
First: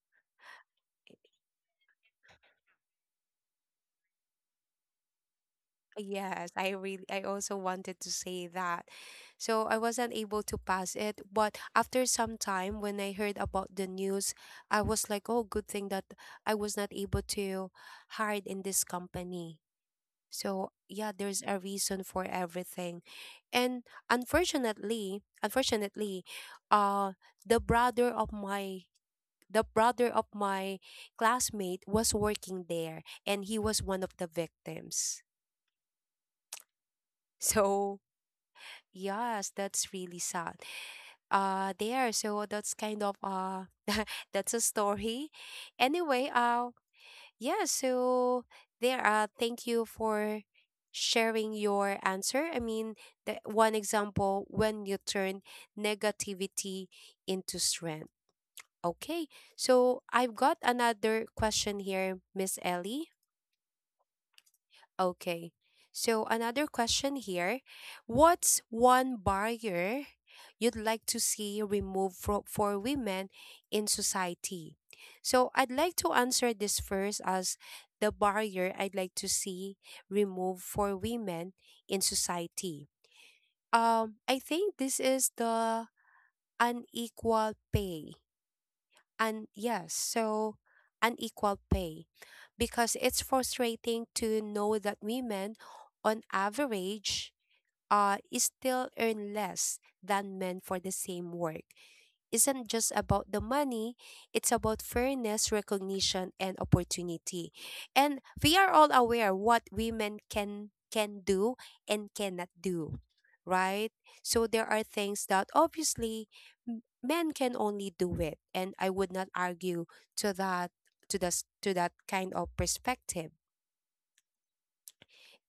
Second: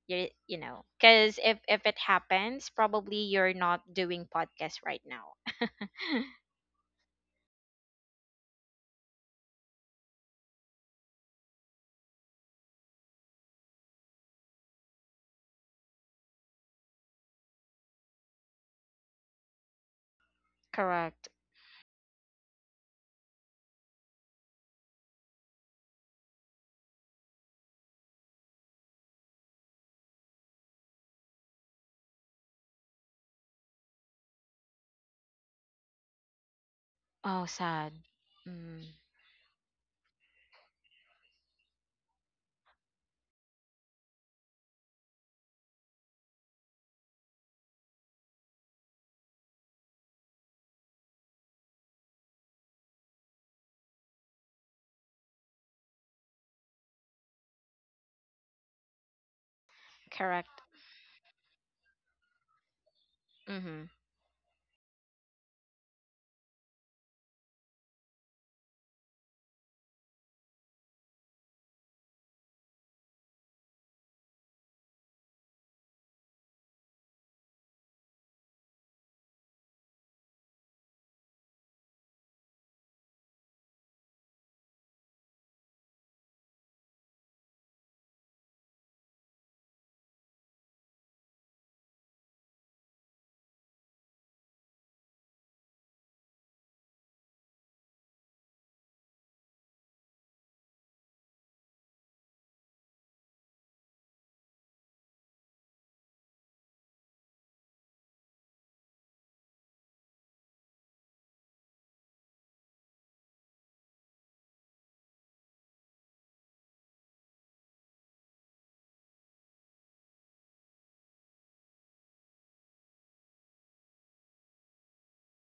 S2: You know, cuz if it happens, probably you're not doing podcast right now.
S1: Yes, I really I also wanted to say that. So I wasn't able to pass it, but after some time when I heard about the news, I was like, "Oh, good thing that I was not able to hide in this company." So, yeah,
S2: Correct.
S1: there's a reason for everything. And unfortunately, uh the brother of my the brother of my classmate was working there and he was one of the victims. <laughs>
S2: Oh, sad.
S1: So,
S2: Mm,
S1: yes, that's really sad. There, so that's kind of <laughs> that's a story. Anyway, yeah, so there thank you for sharing your answer. I mean, the one example when you turn negativity into strength. Okay. So I've got
S2: correct.
S1: another question here, Miss Ellie.
S2: Mhm.
S1: Okay. So another question here. What's one barrier you'd like to see removed for women in society? So I'd like to answer this first as the barrier I'd like to see removed for women in society. I think this is the unequal pay. And yes, so unequal pay because it's frustrating to know that women on average is still earn less than men for the same work isn't just about the money, it's about fairness, recognition, and opportunity. And we are all aware what women can do and cannot do, right? So there are things that obviously men can only do it, and I would not argue to that to that kind of perspective.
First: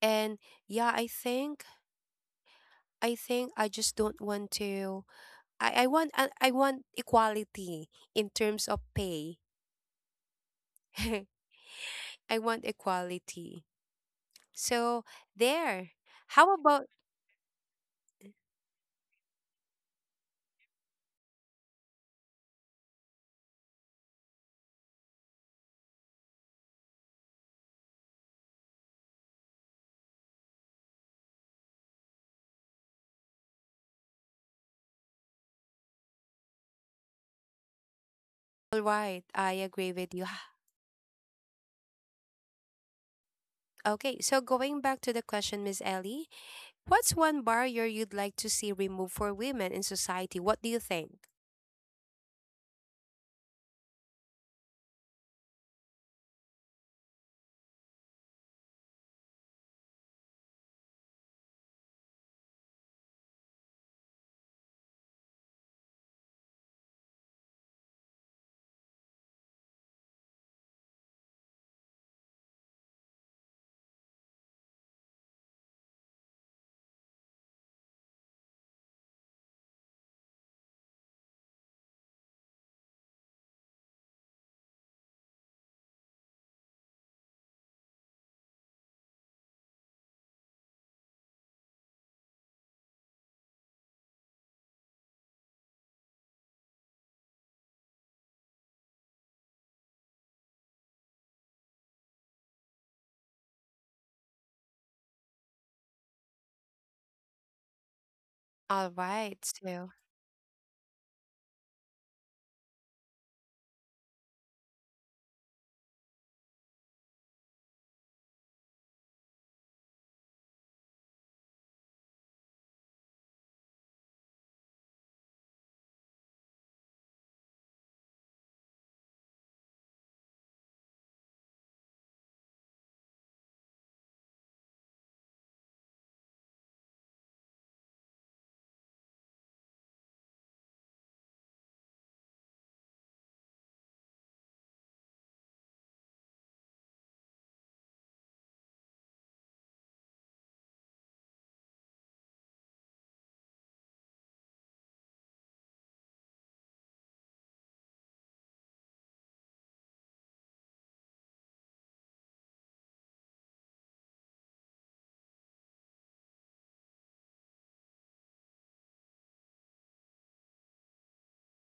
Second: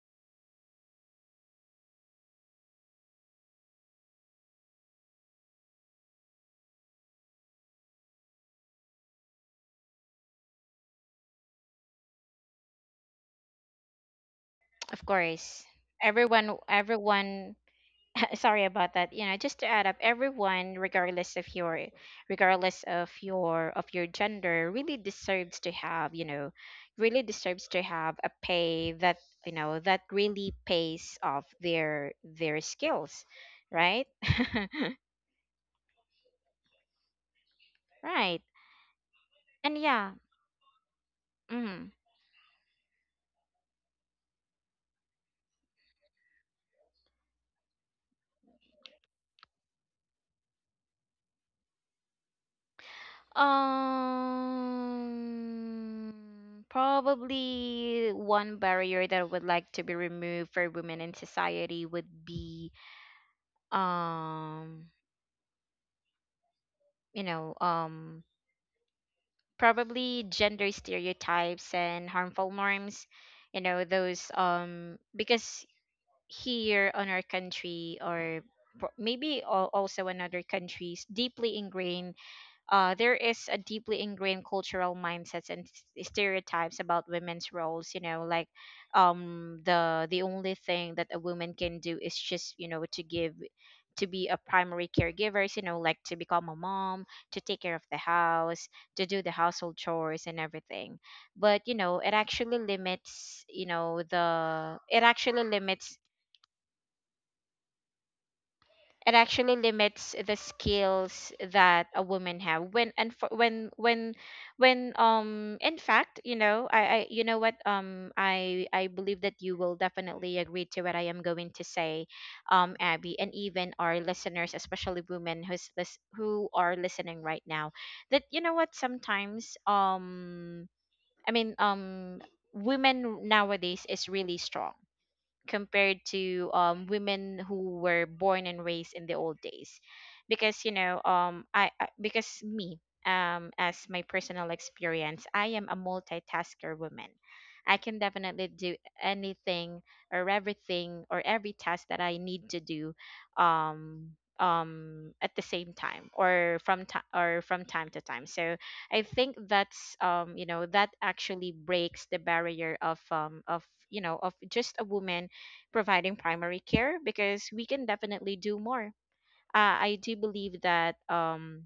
S1: And yeah, I think I just don't want to I want equality in terms of pay. <laughs> I want equality.
S2: Of
S1: So
S2: course.
S1: there. How
S2: Everyone
S1: about
S2: everyone <laughs> sorry about that, you know, just to add up, everyone regardless of your gender really deserves to have, you know, really deserves to have a pay that, you know, that really pays off their skills, right? <laughs> Right,
S1: all right, I
S2: and
S1: agree
S2: yeah.
S1: with you. <sighs> Ha-
S2: Mm.
S1: Okay, so going back to the question, Miss Ellie, what's one barrier you'd like to see removed for women in society? What do you think?
S2: um Probably one barrier that I would like to be removed for women in society would be um you know, um, probably gender stereotypes and harmful norms. You know, those because here on our country or also in other countries, deeply ingrained there is a deeply ingrained cultural mindsets and stereotypes about women's roles. You know, like the only thing that a woman can do is just, you know, to give to be a primary caregiver, you know, like to become a mom, to take care of the house, to do the household chores and everything. But you know, it actually limits, you know, the it actually limits,
S1: All
S2: it
S1: right,
S2: actually
S1: so
S2: limits the skills that a woman have when and for, when in fact, you know, I you know what, I believe that you will definitely agree to what I am going to say, Abby, and even our listeners, especially women who's this who are listening right now. That you know what, sometimes i mean um women nowadays is really strong compared to women who were born and raised in the old days, because you know, I because me, as my personal experience, I am a multitasker woman. I can definitely do anything or everything, or every task that I need to do, um at the same time or from time to time. So I think that's you know, that actually breaks the barrier of you know, of just a woman providing primary care, because we can definitely do more. I do believe that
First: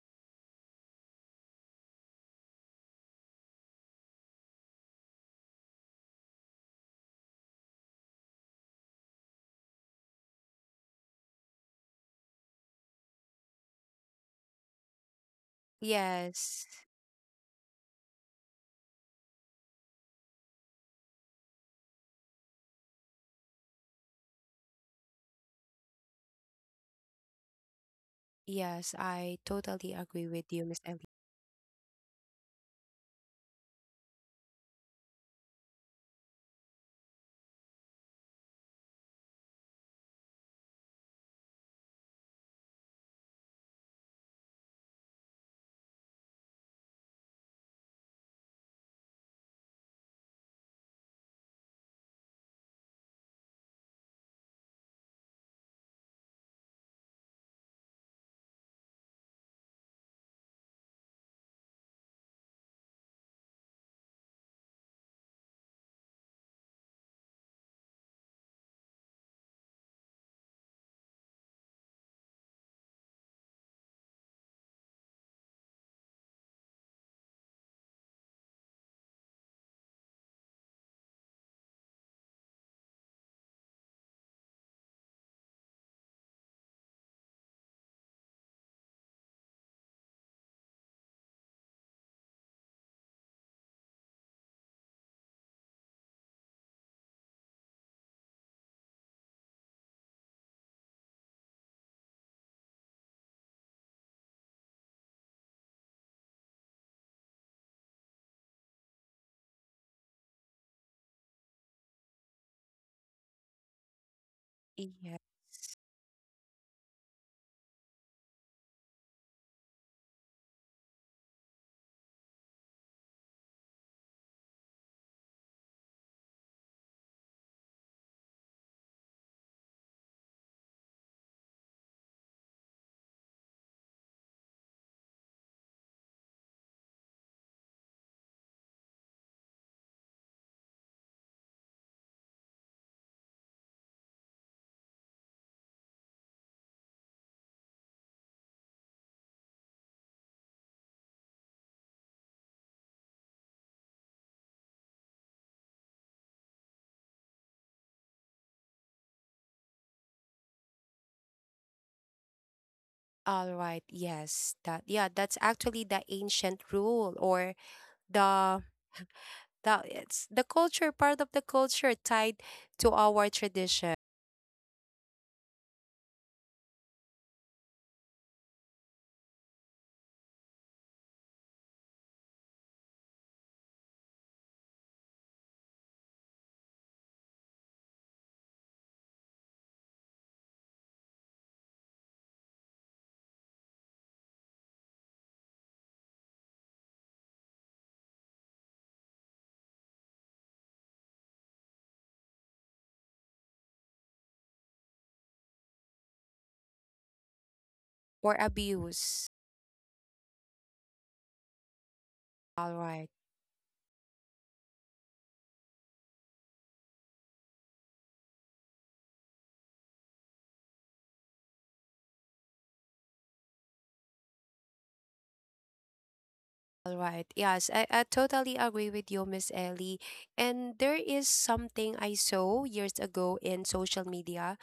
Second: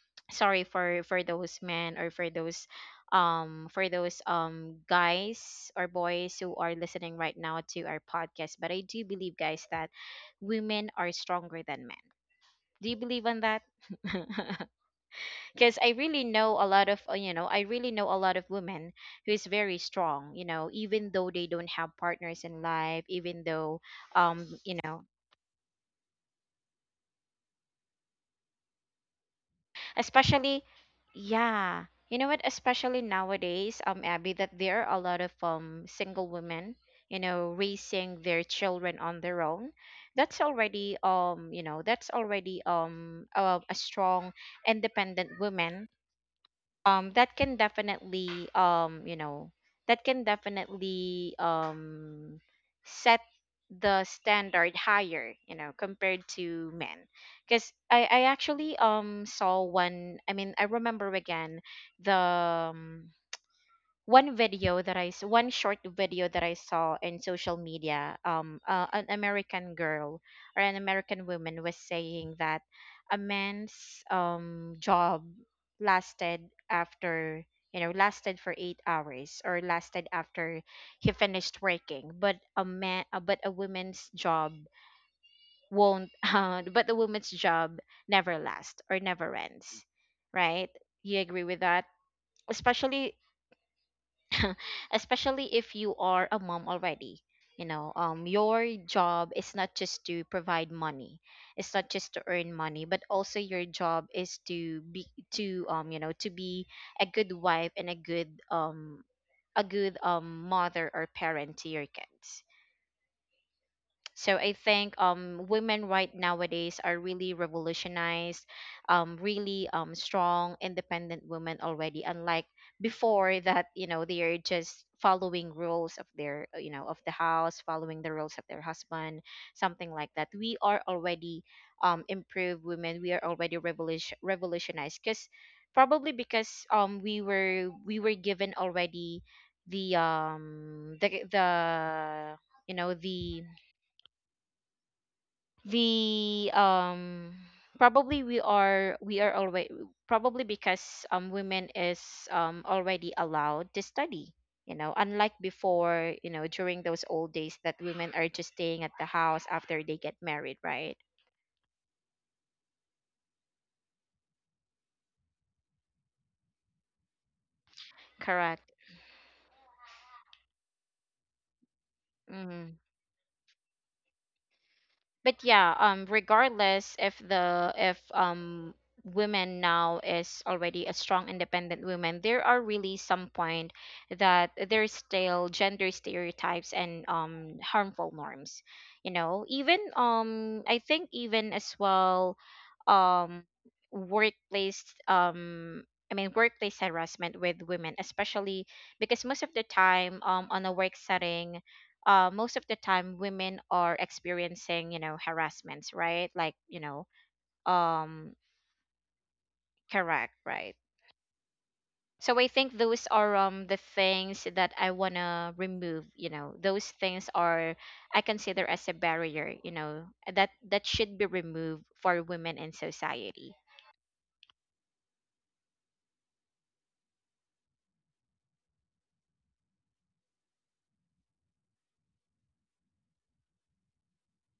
S2: <tsk> sorry for those men or for those guys or boys who are listening right now to our podcast. But I do believe, guys, that women are stronger than men. Do you believe on that? <laughs> because I really know
S1: yes.
S2: a lot of you know, I really know a lot of women who is very strong, you know, even though they don't have partners in life, even though um you know
S1: Yes, I totally agree with
S2: especially,
S1: you, Miss Ellie.
S2: yeah, you know what, especially nowadays, Abby, that there are a lot of single women, you know, raising their children on their own. That's already you know, that's already a strong independent woman that can definitely that can definitely set the standard higher, you know, compared to men. Because I actually saw one I mean, I remember again the one video that one short video that I saw in social media, an American girl or an American woman was saying that a man's job lasted after, you know, lasted for 8 hours or lasted after he finished working. But a woman's job won't <laughs> but a woman's job never lasts or never ends, right? You agree with that? Especially <coughs> <laughs> especially if you are a mom already, you know, your job is not just to provide money. It's not just to earn money, but also your job is to be to you know, to be a good wife and a good mother or parent to your kids. So I think
S1: Yeah.
S2: women right nowadays are really revolutionized, really strong, independent women already. Unlike before that, you know, they are just following rules of their, you know, of the house, following the rules of their husband, something like that. We are already improved women. We are already revolutionized because probably because we were given already the you know, the we probably we are already probably because women is already allowed to study, you know, unlike before, you know, during those old days that women are just staying at the house after they get married, right?
S1: All right. Yes. That yeah, that's actually the ancient rule or the
S2: Correct.
S1: it's the culture part of the culture tied to our tradition.
S2: But yeah, regardless if the if women now is already a strong independent woman, there are really some point that there's still gender stereotypes and harmful norms, you know, even I think even as well, um workplace I mean workplace harassment with women, especially because most of the time on a work setting, most of the time women are experiencing, you know, harassments, right? Like, you know, um
S1: Or abuse.
S2: correct, right. So I
S1: All
S2: think those
S1: right.
S2: are the things that I want to remove, you know, those things are I consider as a barrier, you know, that that should be removed for women in society.
S1: All right. Yes, I totally agree with you, Miss Ellie. And there is something I saw years ago in social media.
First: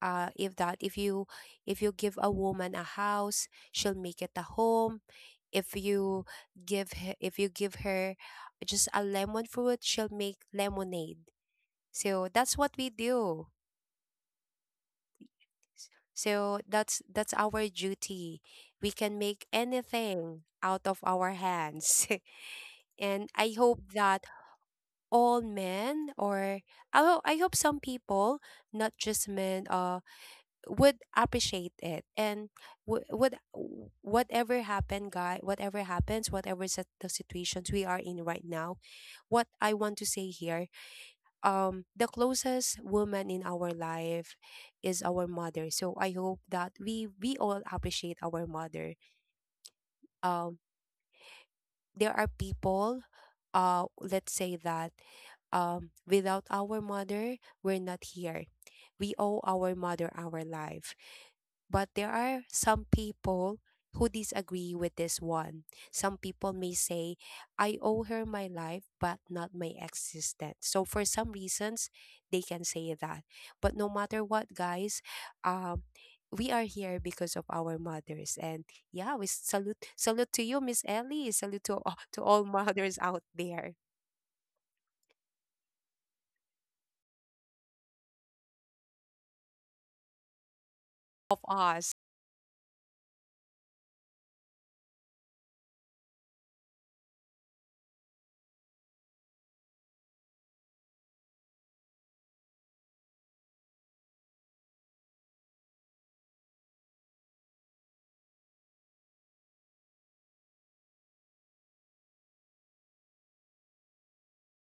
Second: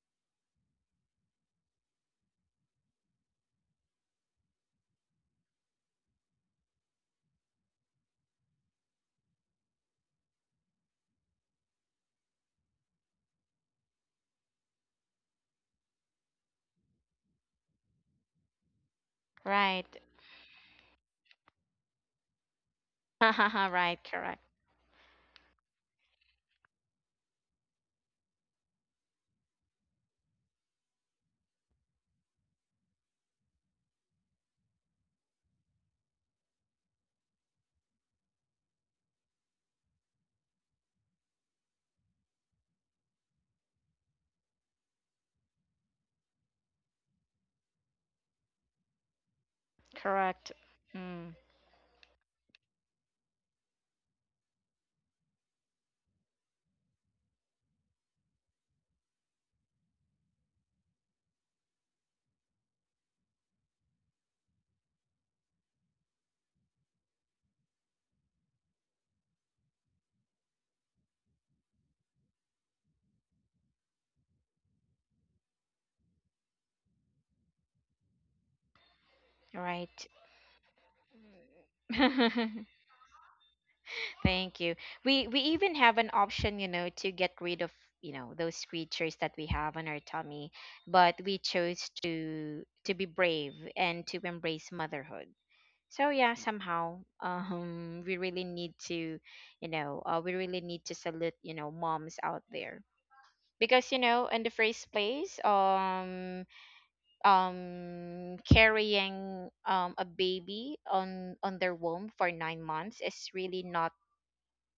S1: If that if you give a woman a house, she'll make it a home. If you give her, if you give her just a lemon fruit, she'll make lemonade. So that's what we do. So that's our duty. We can make
S2: Right.
S1: anything out of our hands. <laughs>
S2: <laughs>
S1: And I hope
S2: Right,
S1: that
S2: correct.
S1: all men or I, ho- I hope some people, not just men, would appreciate it and w- would w- whatever happened guy whatever happens whatever is the situations we are in right now what I want to say here the closest woman in our life is our mother, so I hope that we all appreciate our mother.
S2: Correct.
S1: um
S2: Mm,
S1: there are people let's say that without our mother we're not here, we owe our mother our life. But there are some people who disagree with this one. Some people may say, I owe her my life, but not my existence. So, for some reasons, they can say that. But no matter what, guys, um, we are here because of our mothers. And yeah, we
S2: right.
S1: salute to you, Miss Ellie. Salute to, <laughs> all- to all
S2: <laughs>
S1: mothers out there
S2: Thank you. We even have an option, you know, to get rid of, those creatures that we have on our tummy, but we
S1: of
S2: chose
S1: us.
S2: to be brave and to embrace motherhood. So yeah, somehow we really need to, we really need to salute, moms out there. Because, you know, in the first place, carrying a baby on their womb for 9 months is really not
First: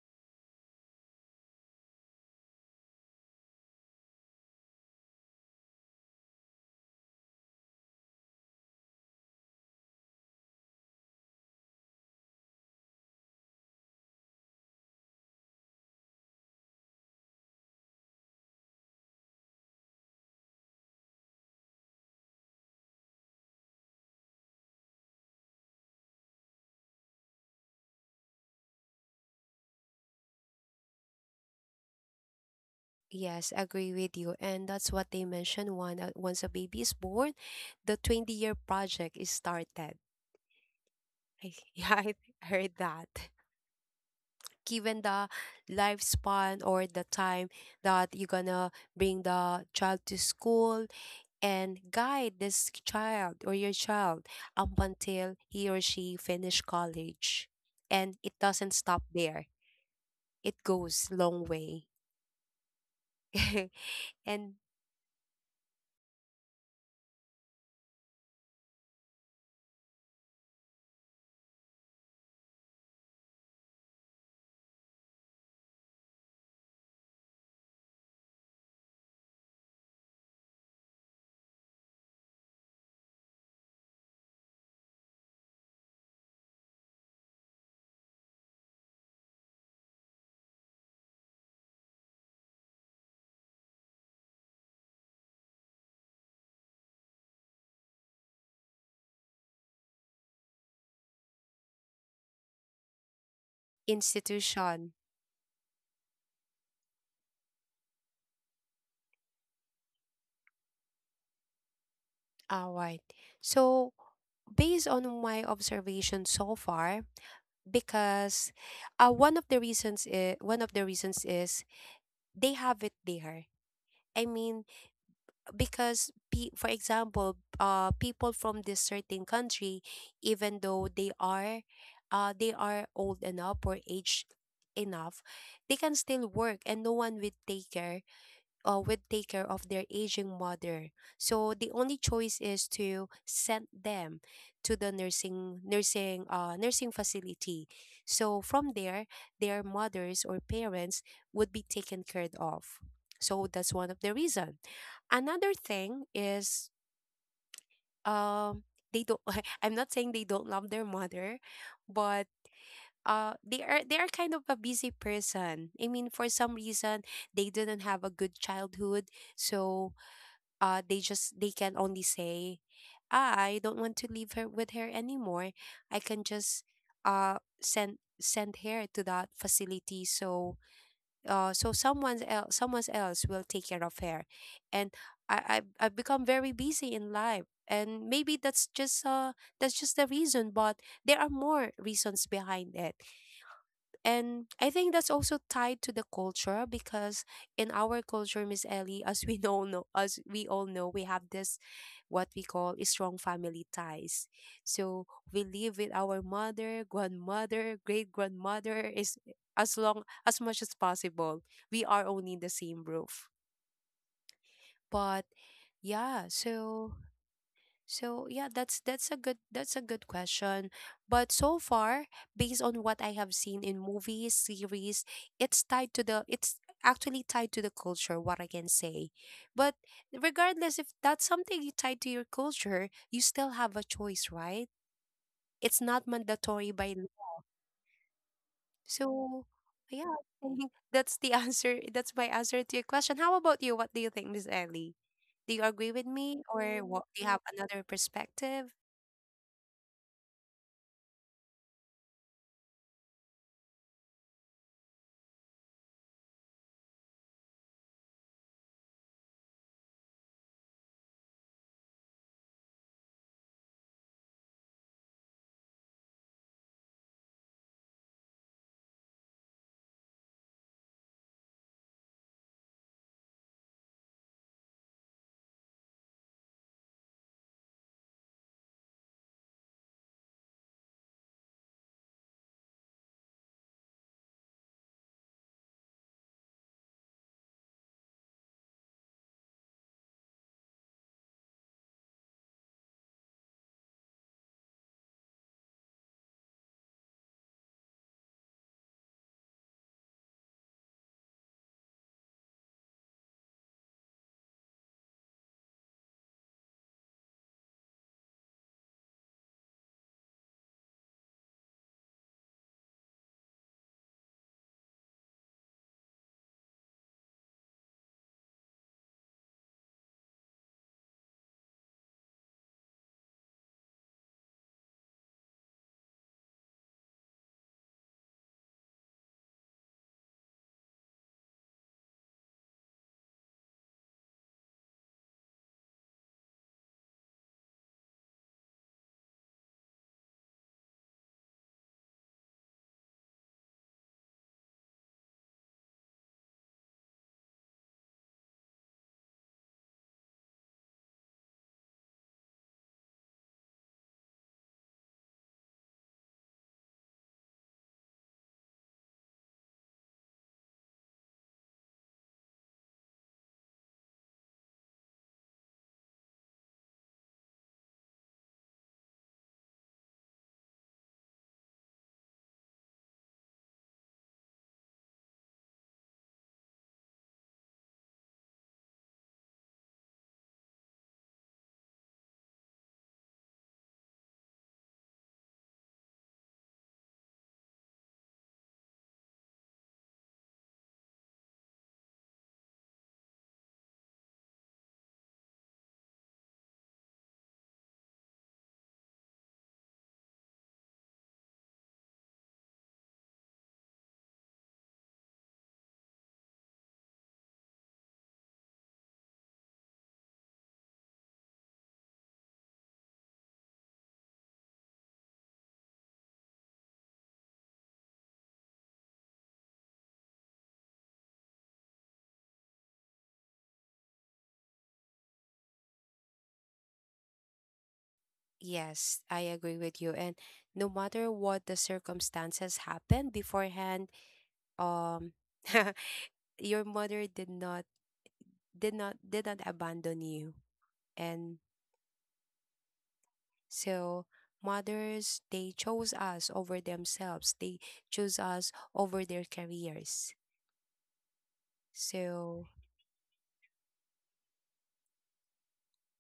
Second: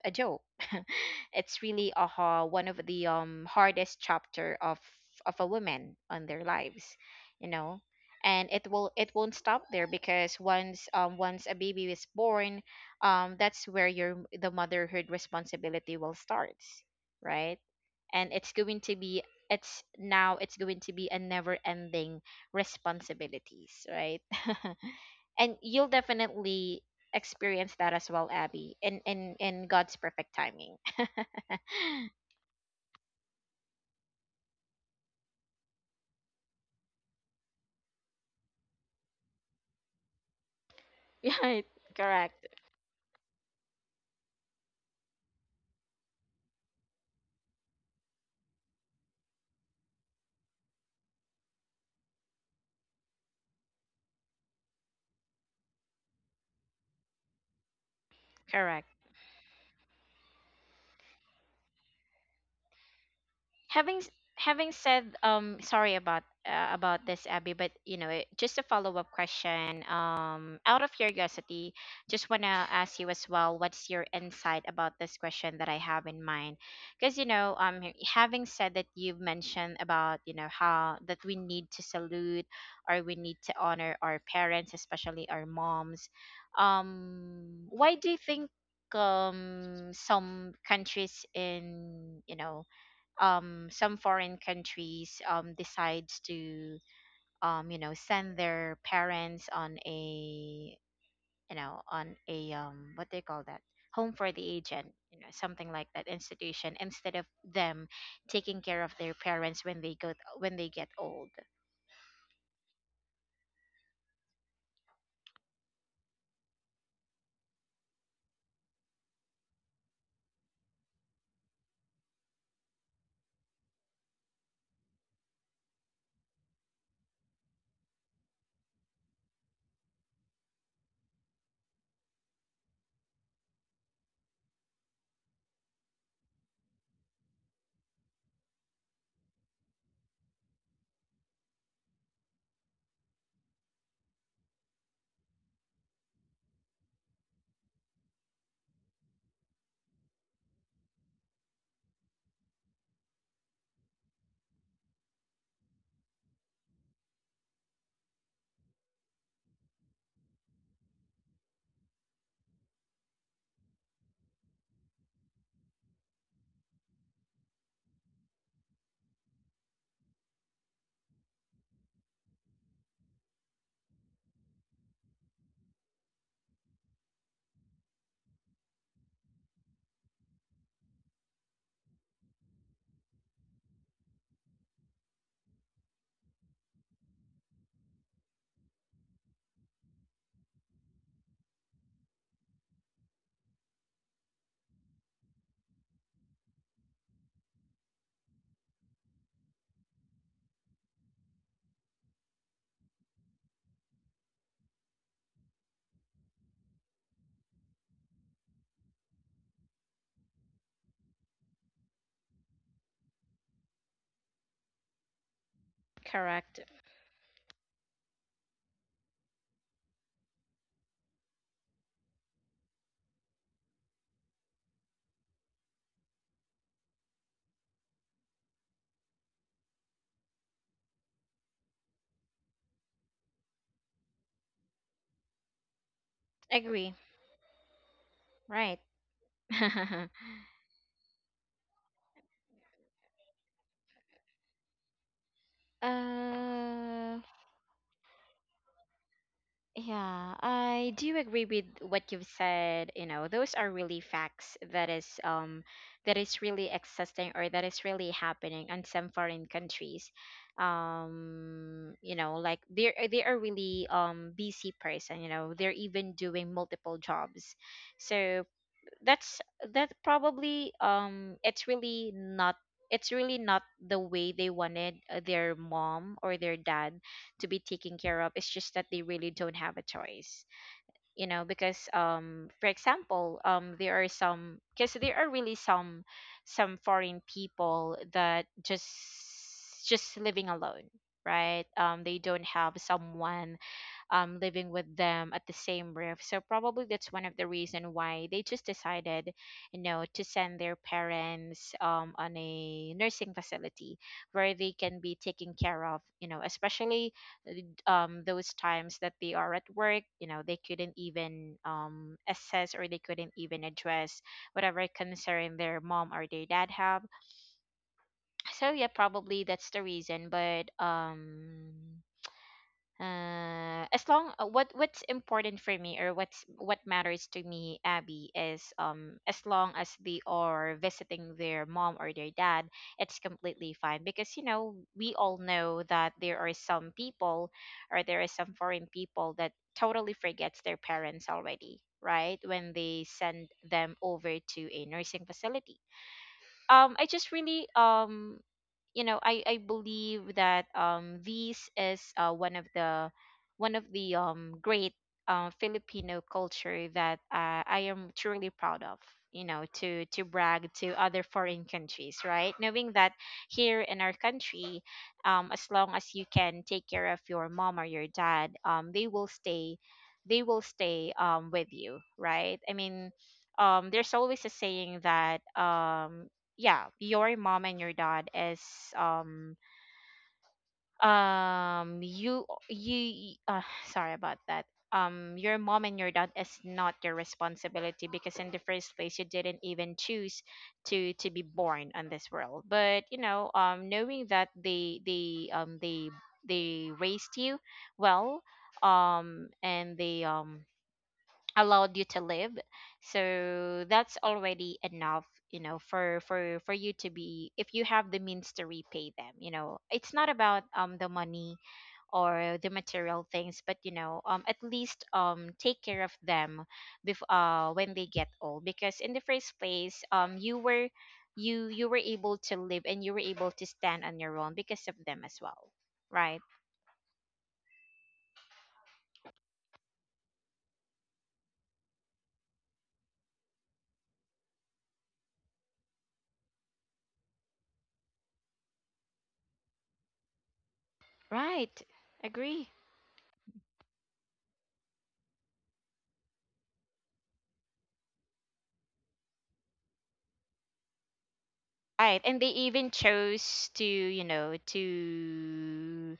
S2: a joke. <laughs> It's really one of the hardest chapter of a woman on their lives, you know. And it won't stop there because once a baby is born, that's where your the motherhood responsibility will start, right? And it's going to be a never ending responsibilities, right? <laughs> And you'll definitely experience that as well, Abby, in God's perfect timing. <laughs>
S1: Yes, agree with you. And that's what they mentioned one once a baby is born, the 20-year project is started. I,
S2: Right.
S1: <laughs> yeah, I
S2: Correct.
S1: heard that. Given the lifespan or the time that you're gonna bring the child to school and guide this child or your child up until he or she finish college. And it doesn't
S2: Correct.
S1: stop there. It goes long way. <laughs>
S2: having s-
S1: And
S2: Having said, sorry about this, Abby, but you know, just a follow-up question, out of curiosity, just want to ask you as well what's your insight about this question that I have in mind. Because you know, having said that you've mentioned about, you know, how that we need to salute or we need to honor our parents, especially our moms. Why do you think some countries in, you know, some foreign countries decides to, you know, send their parents on a, you know, on a, what they call that, home for the agent,
S1: institution.
S2: you know, something like that, institution, instead of them taking care of their parents when they go, when they get old.
S1: All right. So based on my observation so far because one of the reasons is they have it there, I mean, because pe- for example, people from this certain country even though they are, they are old enough or aged enough, they can still work and no one will take care, would take care of their aging mother. So the only choice is to send them to the nursing facility. So from there, their mothers or parents would be taken care of. So that's one of the reason. Another thing is um they don't <laughs> I'm not saying they don't love their mother, but they are kind of a busy person. I mean for some reason they didn't have a good childhood, so they just they can only say "Ah, I don't want to leave her with her anymore, I can just send her to that facility, so so someone else will take care of her and I've become very busy in life and maybe that's just the reason but there are more reasons behind it and I think that's also tied to the culture because in our culture, Miss Ellie, <laughs> as we know, as we all know, we have this what we call a strong family ties. So we live with our mother, grandmother, great grandmother is as long as much as possible. We are only in the same roof. But yeah,
S2: Correct.
S1: so so yeah, that's a good that's a good question. But so far, based on what I have seen in movies, series, it's tied to the it's actually tied to the culture, what I can say. But regardless if that's something you tied to your culture, you still have a choice, right? It's not mandatory by
S2: Agree.
S1: law.
S2: Right.
S1: So
S2: <laughs>
S1: yeah, <laughs> I think that's the <laughs> answer. That's my answer to your question. How about you? What do you think, Miss Ellie? Do you agree with me or what do
S2: uh
S1: you have another perspective?
S2: Yeah, I do agree with what you've said. You know, those are really facts that is really existing or that is really happening in some foreign countries. You know, like they are really busy person, you know, they're even doing multiple jobs. So that's that probably it's really not the way they wanted, their mom or their dad to be taken care of. It's just that they really don't have a choice, you know. Because for example, there are some, because there are really some foreign people that just living alone, right? Um, they don't have someone, living with them at the same roof. So probably that's one of the reason why they just decided, you know, to send their parents, on a nursing facility where they can be taken care of. You know, especially those times that they are at work. You know, they couldn't even, assess, or they couldn't even address whatever concern their mom or their dad have. So yeah, probably that's the reason. But as long, what, what's important for me, or what's what matters to me, Abby, is as long as they are visiting their mom or their dad, it's completely fine. Because you know, we all know that there are some people, or there are some foreign people that totally forgets their parents already, right, when they send them over to a nursing facility. Um, I just really you know, I believe that this is, uh, one of the great, Filipino culture that, I am truly proud of, you know, to brag to other foreign countries, right, knowing that here in our country, as long as you can take care of your mom or your dad, they will stay, they will stay with you, right? I mean, there's always a saying that, yeah, your mom and your dad is, um you you <sighs> sorry about that. Um, your mom and your dad is not your responsibility, because in the first place you didn't even choose to be born on this world. But you know, knowing that they raised you well, and they, allowed you to live, so that's already enough, you know, for you to be, if you have the means to repay them. You know, it's not about, the money or the material things, but you know, at least, take care of them, when they get old. Because in the first place, you were, you were able to live, and you were able to stand on your own because of them as well, right?
S1: Yes, I agree with you. And no matter what the circumstances happened beforehand, um, <laughs> your mother did not abandon you. And
S2: Right. Agree.
S1: so mothers they chose us over themselves. They chose us over their careers.
S2: Right, and they
S1: So
S2: even chose to, you know, to,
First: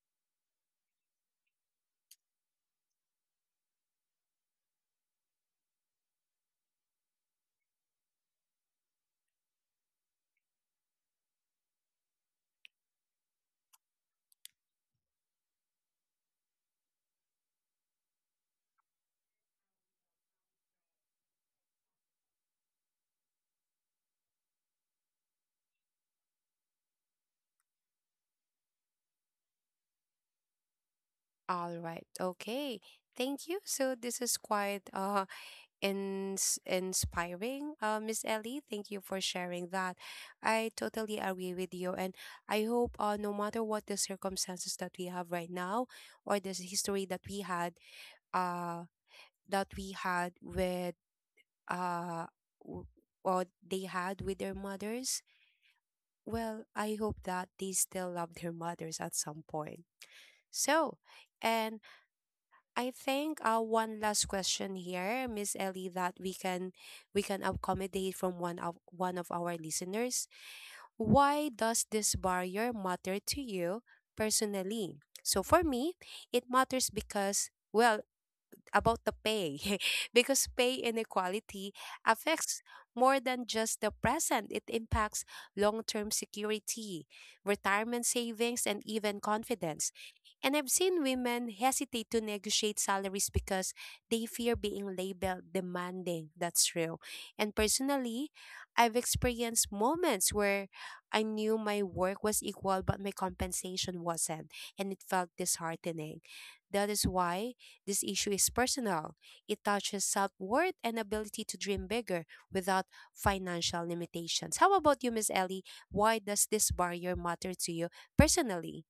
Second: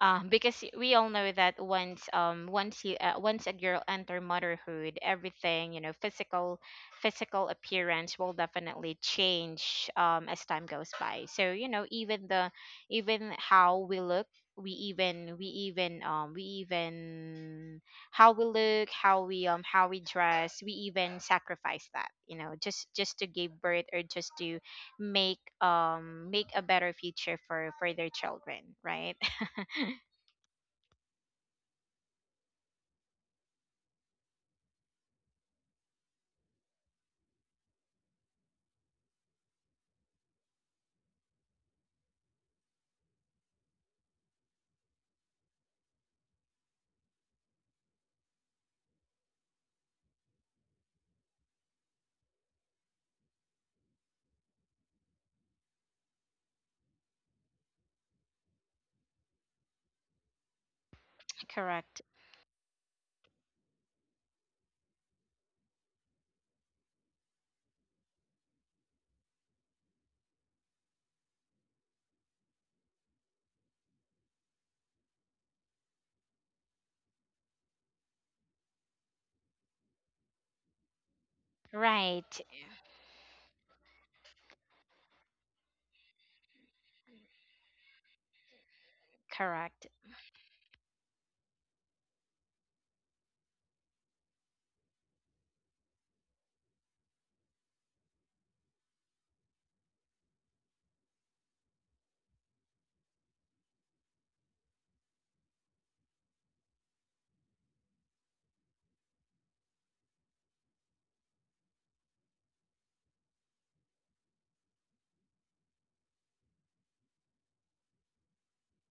S2: because we all know that once you once a girl enter motherhood, everything, you know, physical, physical appearance will definitely change as time goes by. So, you know, even the, even how we look, we even we even we even how we look, how we, how we dress, we even sacrifice that, you know, just to give birth, or just to make, make a better future for their children, right?
S1: all right, okay. Thank you. So this is quite inspiring, Miss Ellie. Thank you for sharing that. I totally agree with you, and I hope no matter what the circumstances that we have right now, or this history uh, that we had with uh, w- or they had with their mothers. Well, I hope that they still love their mothers at some point. So,
S2: <laughs>
S1: and
S2: Correct.
S1: I think one last question here, Miss Ellie, that we can accommodate from one of our listeners. Why does this barrier matter to you personally? So for me, it matters because well, about the pay <laughs> because pay inequality
S2: Right.
S1: affects more than just the present. It impacts long-term security, retirement savings, and even
S2: Correct.
S1: confidence. And I've seen women hesitate to negotiate salaries because they fear being labeled demanding. That's true. And personally, I've experienced moments where I knew my work was equal, but my compensation wasn't. And it felt disheartening. That is why this issue is personal. It touches self worth and ability to dream bigger without financial limitations. How about you, Miss Ellie? Why does this barrier matter to you personally?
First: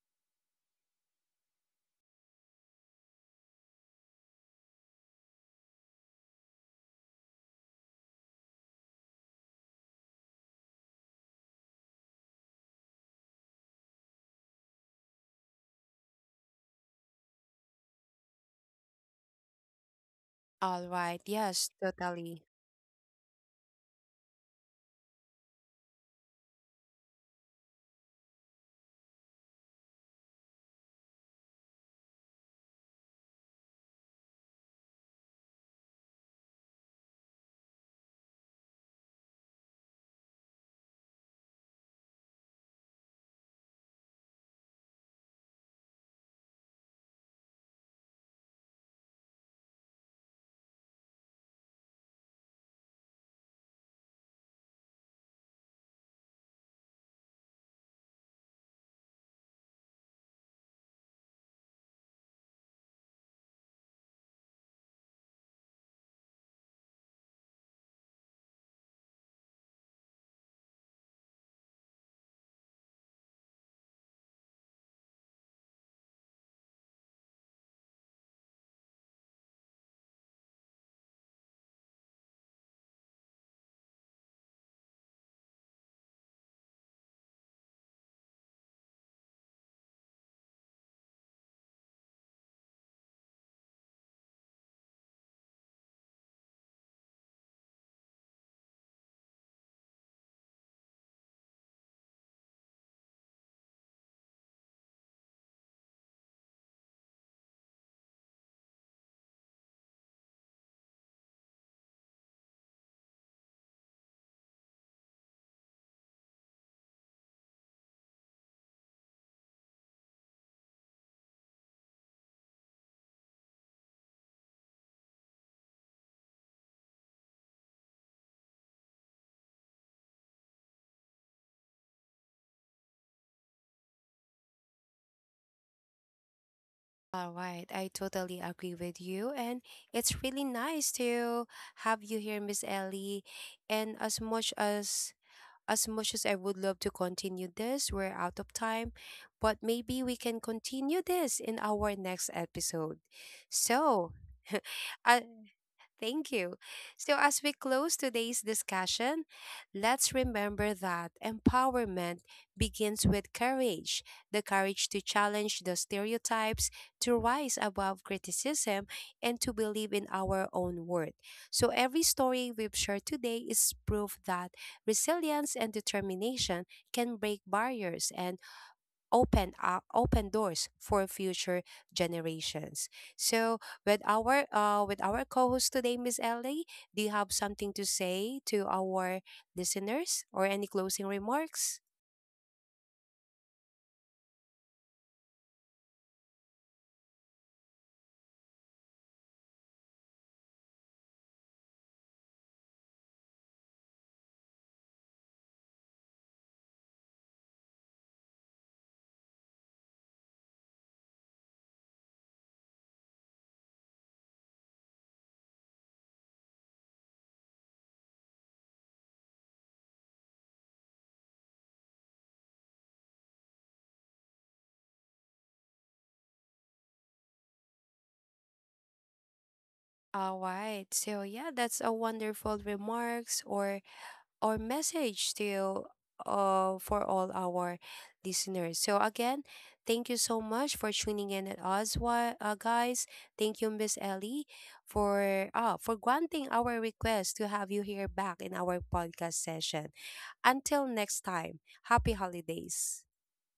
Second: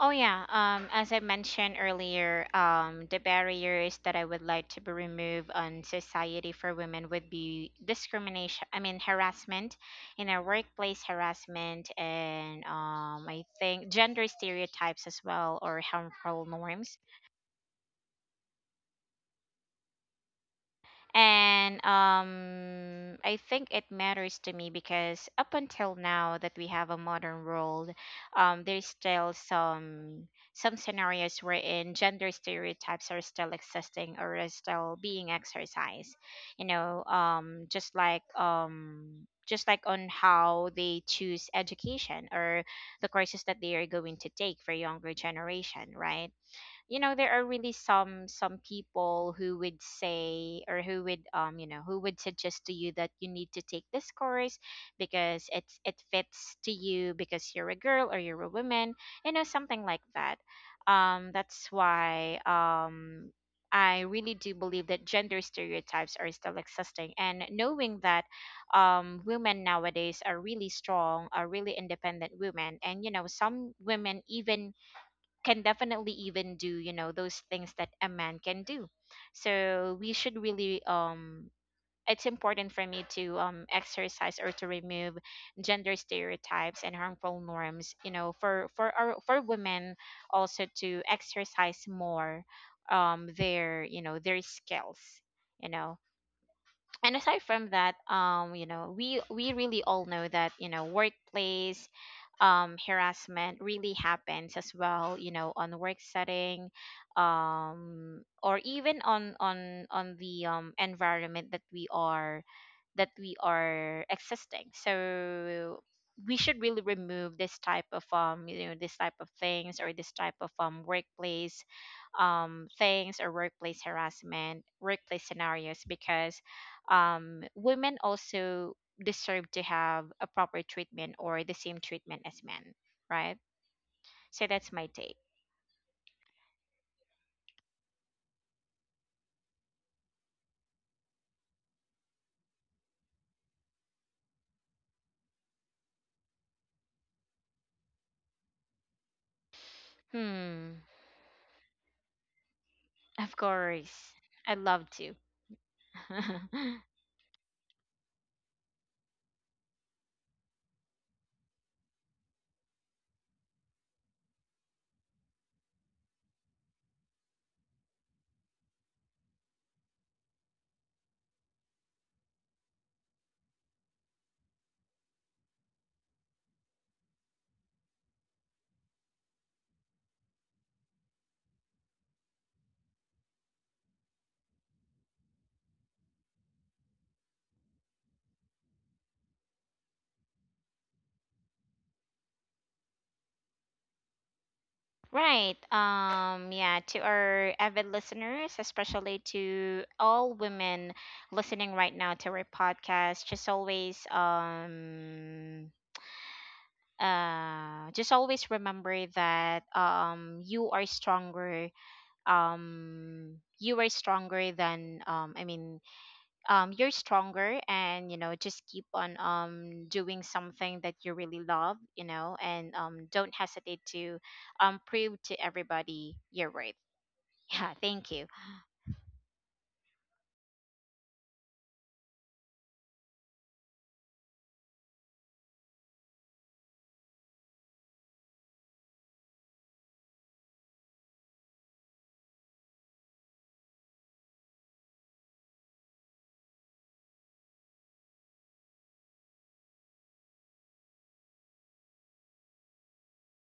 S2: Oh yeah, as I mentioned earlier, the barriers that I would like to be removed on society for women would be discrimination, I mean harassment, in our workplace, harassment, and I think gender stereotypes as well, or harmful norms.
S1: All right. Yes,
S2: And
S1: totally.
S2: I think it matters to me because up until now that we have a modern world, there's still some scenarios wherein gender stereotypes are still existing or are still being exercised. You know, just like, just like on how they choose education or the courses that they are going to take for younger generation, right? You know, there are really some people who would say, or who would, you know, who would suggest to you that you need to take this course because it fits to you because you're a girl, or you're a woman. You know, something like that. Um, that's why, I really do believe that gender stereotypes are still existing, and knowing that, women nowadays are really strong, are really independent women, and you know, some women even can definitely even do, you know, those things that a man can do. So we should really, it's important for me to, exercise or to remove gender stereotypes and harmful norms, you know, for women, also, to exercise more, their, you know, their skills, you know. And aside from that, you know, we really all know that, you know, workplace, harassment really happens as well, you know, on work setting, or even on the, environment that we are, that we are existing. So we should really remove this type of, you know, this type of things, or this type of, workplace, things, or workplace harassment, workplace scenarios. Because women also deserve to have a proper treatment or the same treatment as men, right? So that's my take.
S1: All right. I totally agree with you. And it's really nice to have you here, Miss Ellie. And as much as I would love to continue this, we're out of time, but maybe we can
S2: Hmm.
S1: continue this in our next episode.
S2: Of
S1: So,
S2: course. I'd love to.
S1: uh, thank you.
S2: <laughs>
S1: So, as we close today's discussion, let's remember that empowerment begins with courage, the courage to challenge the stereotypes, to rise above criticism, and to believe in our own worth. So, every story we've shared today is proof that resilience and determination can break barriers and open doors for future generations. So with our co-host today, Miss Ellie, do you have something to say to our listeners or any closing remarks?
S2: Right. Um, yeah, to our avid listeners, especially to all women listening right now to our podcast, just always, just always remember that, you are stronger. You are stronger than, you're stronger, and you know, just keep on, doing something that you really love, you know, and, don't hesitate to, prove to everybody your worth. <laughs> Yeah, thank you.
S1: All right. So yeah, that's a wonderful remarks or message to for all our listeners. So again, thank you so much for tuning in at us, wa- guys. Thank you, Miss Ellie, for granting our request to have you here back in our podcast session. Until next time, happy holidays.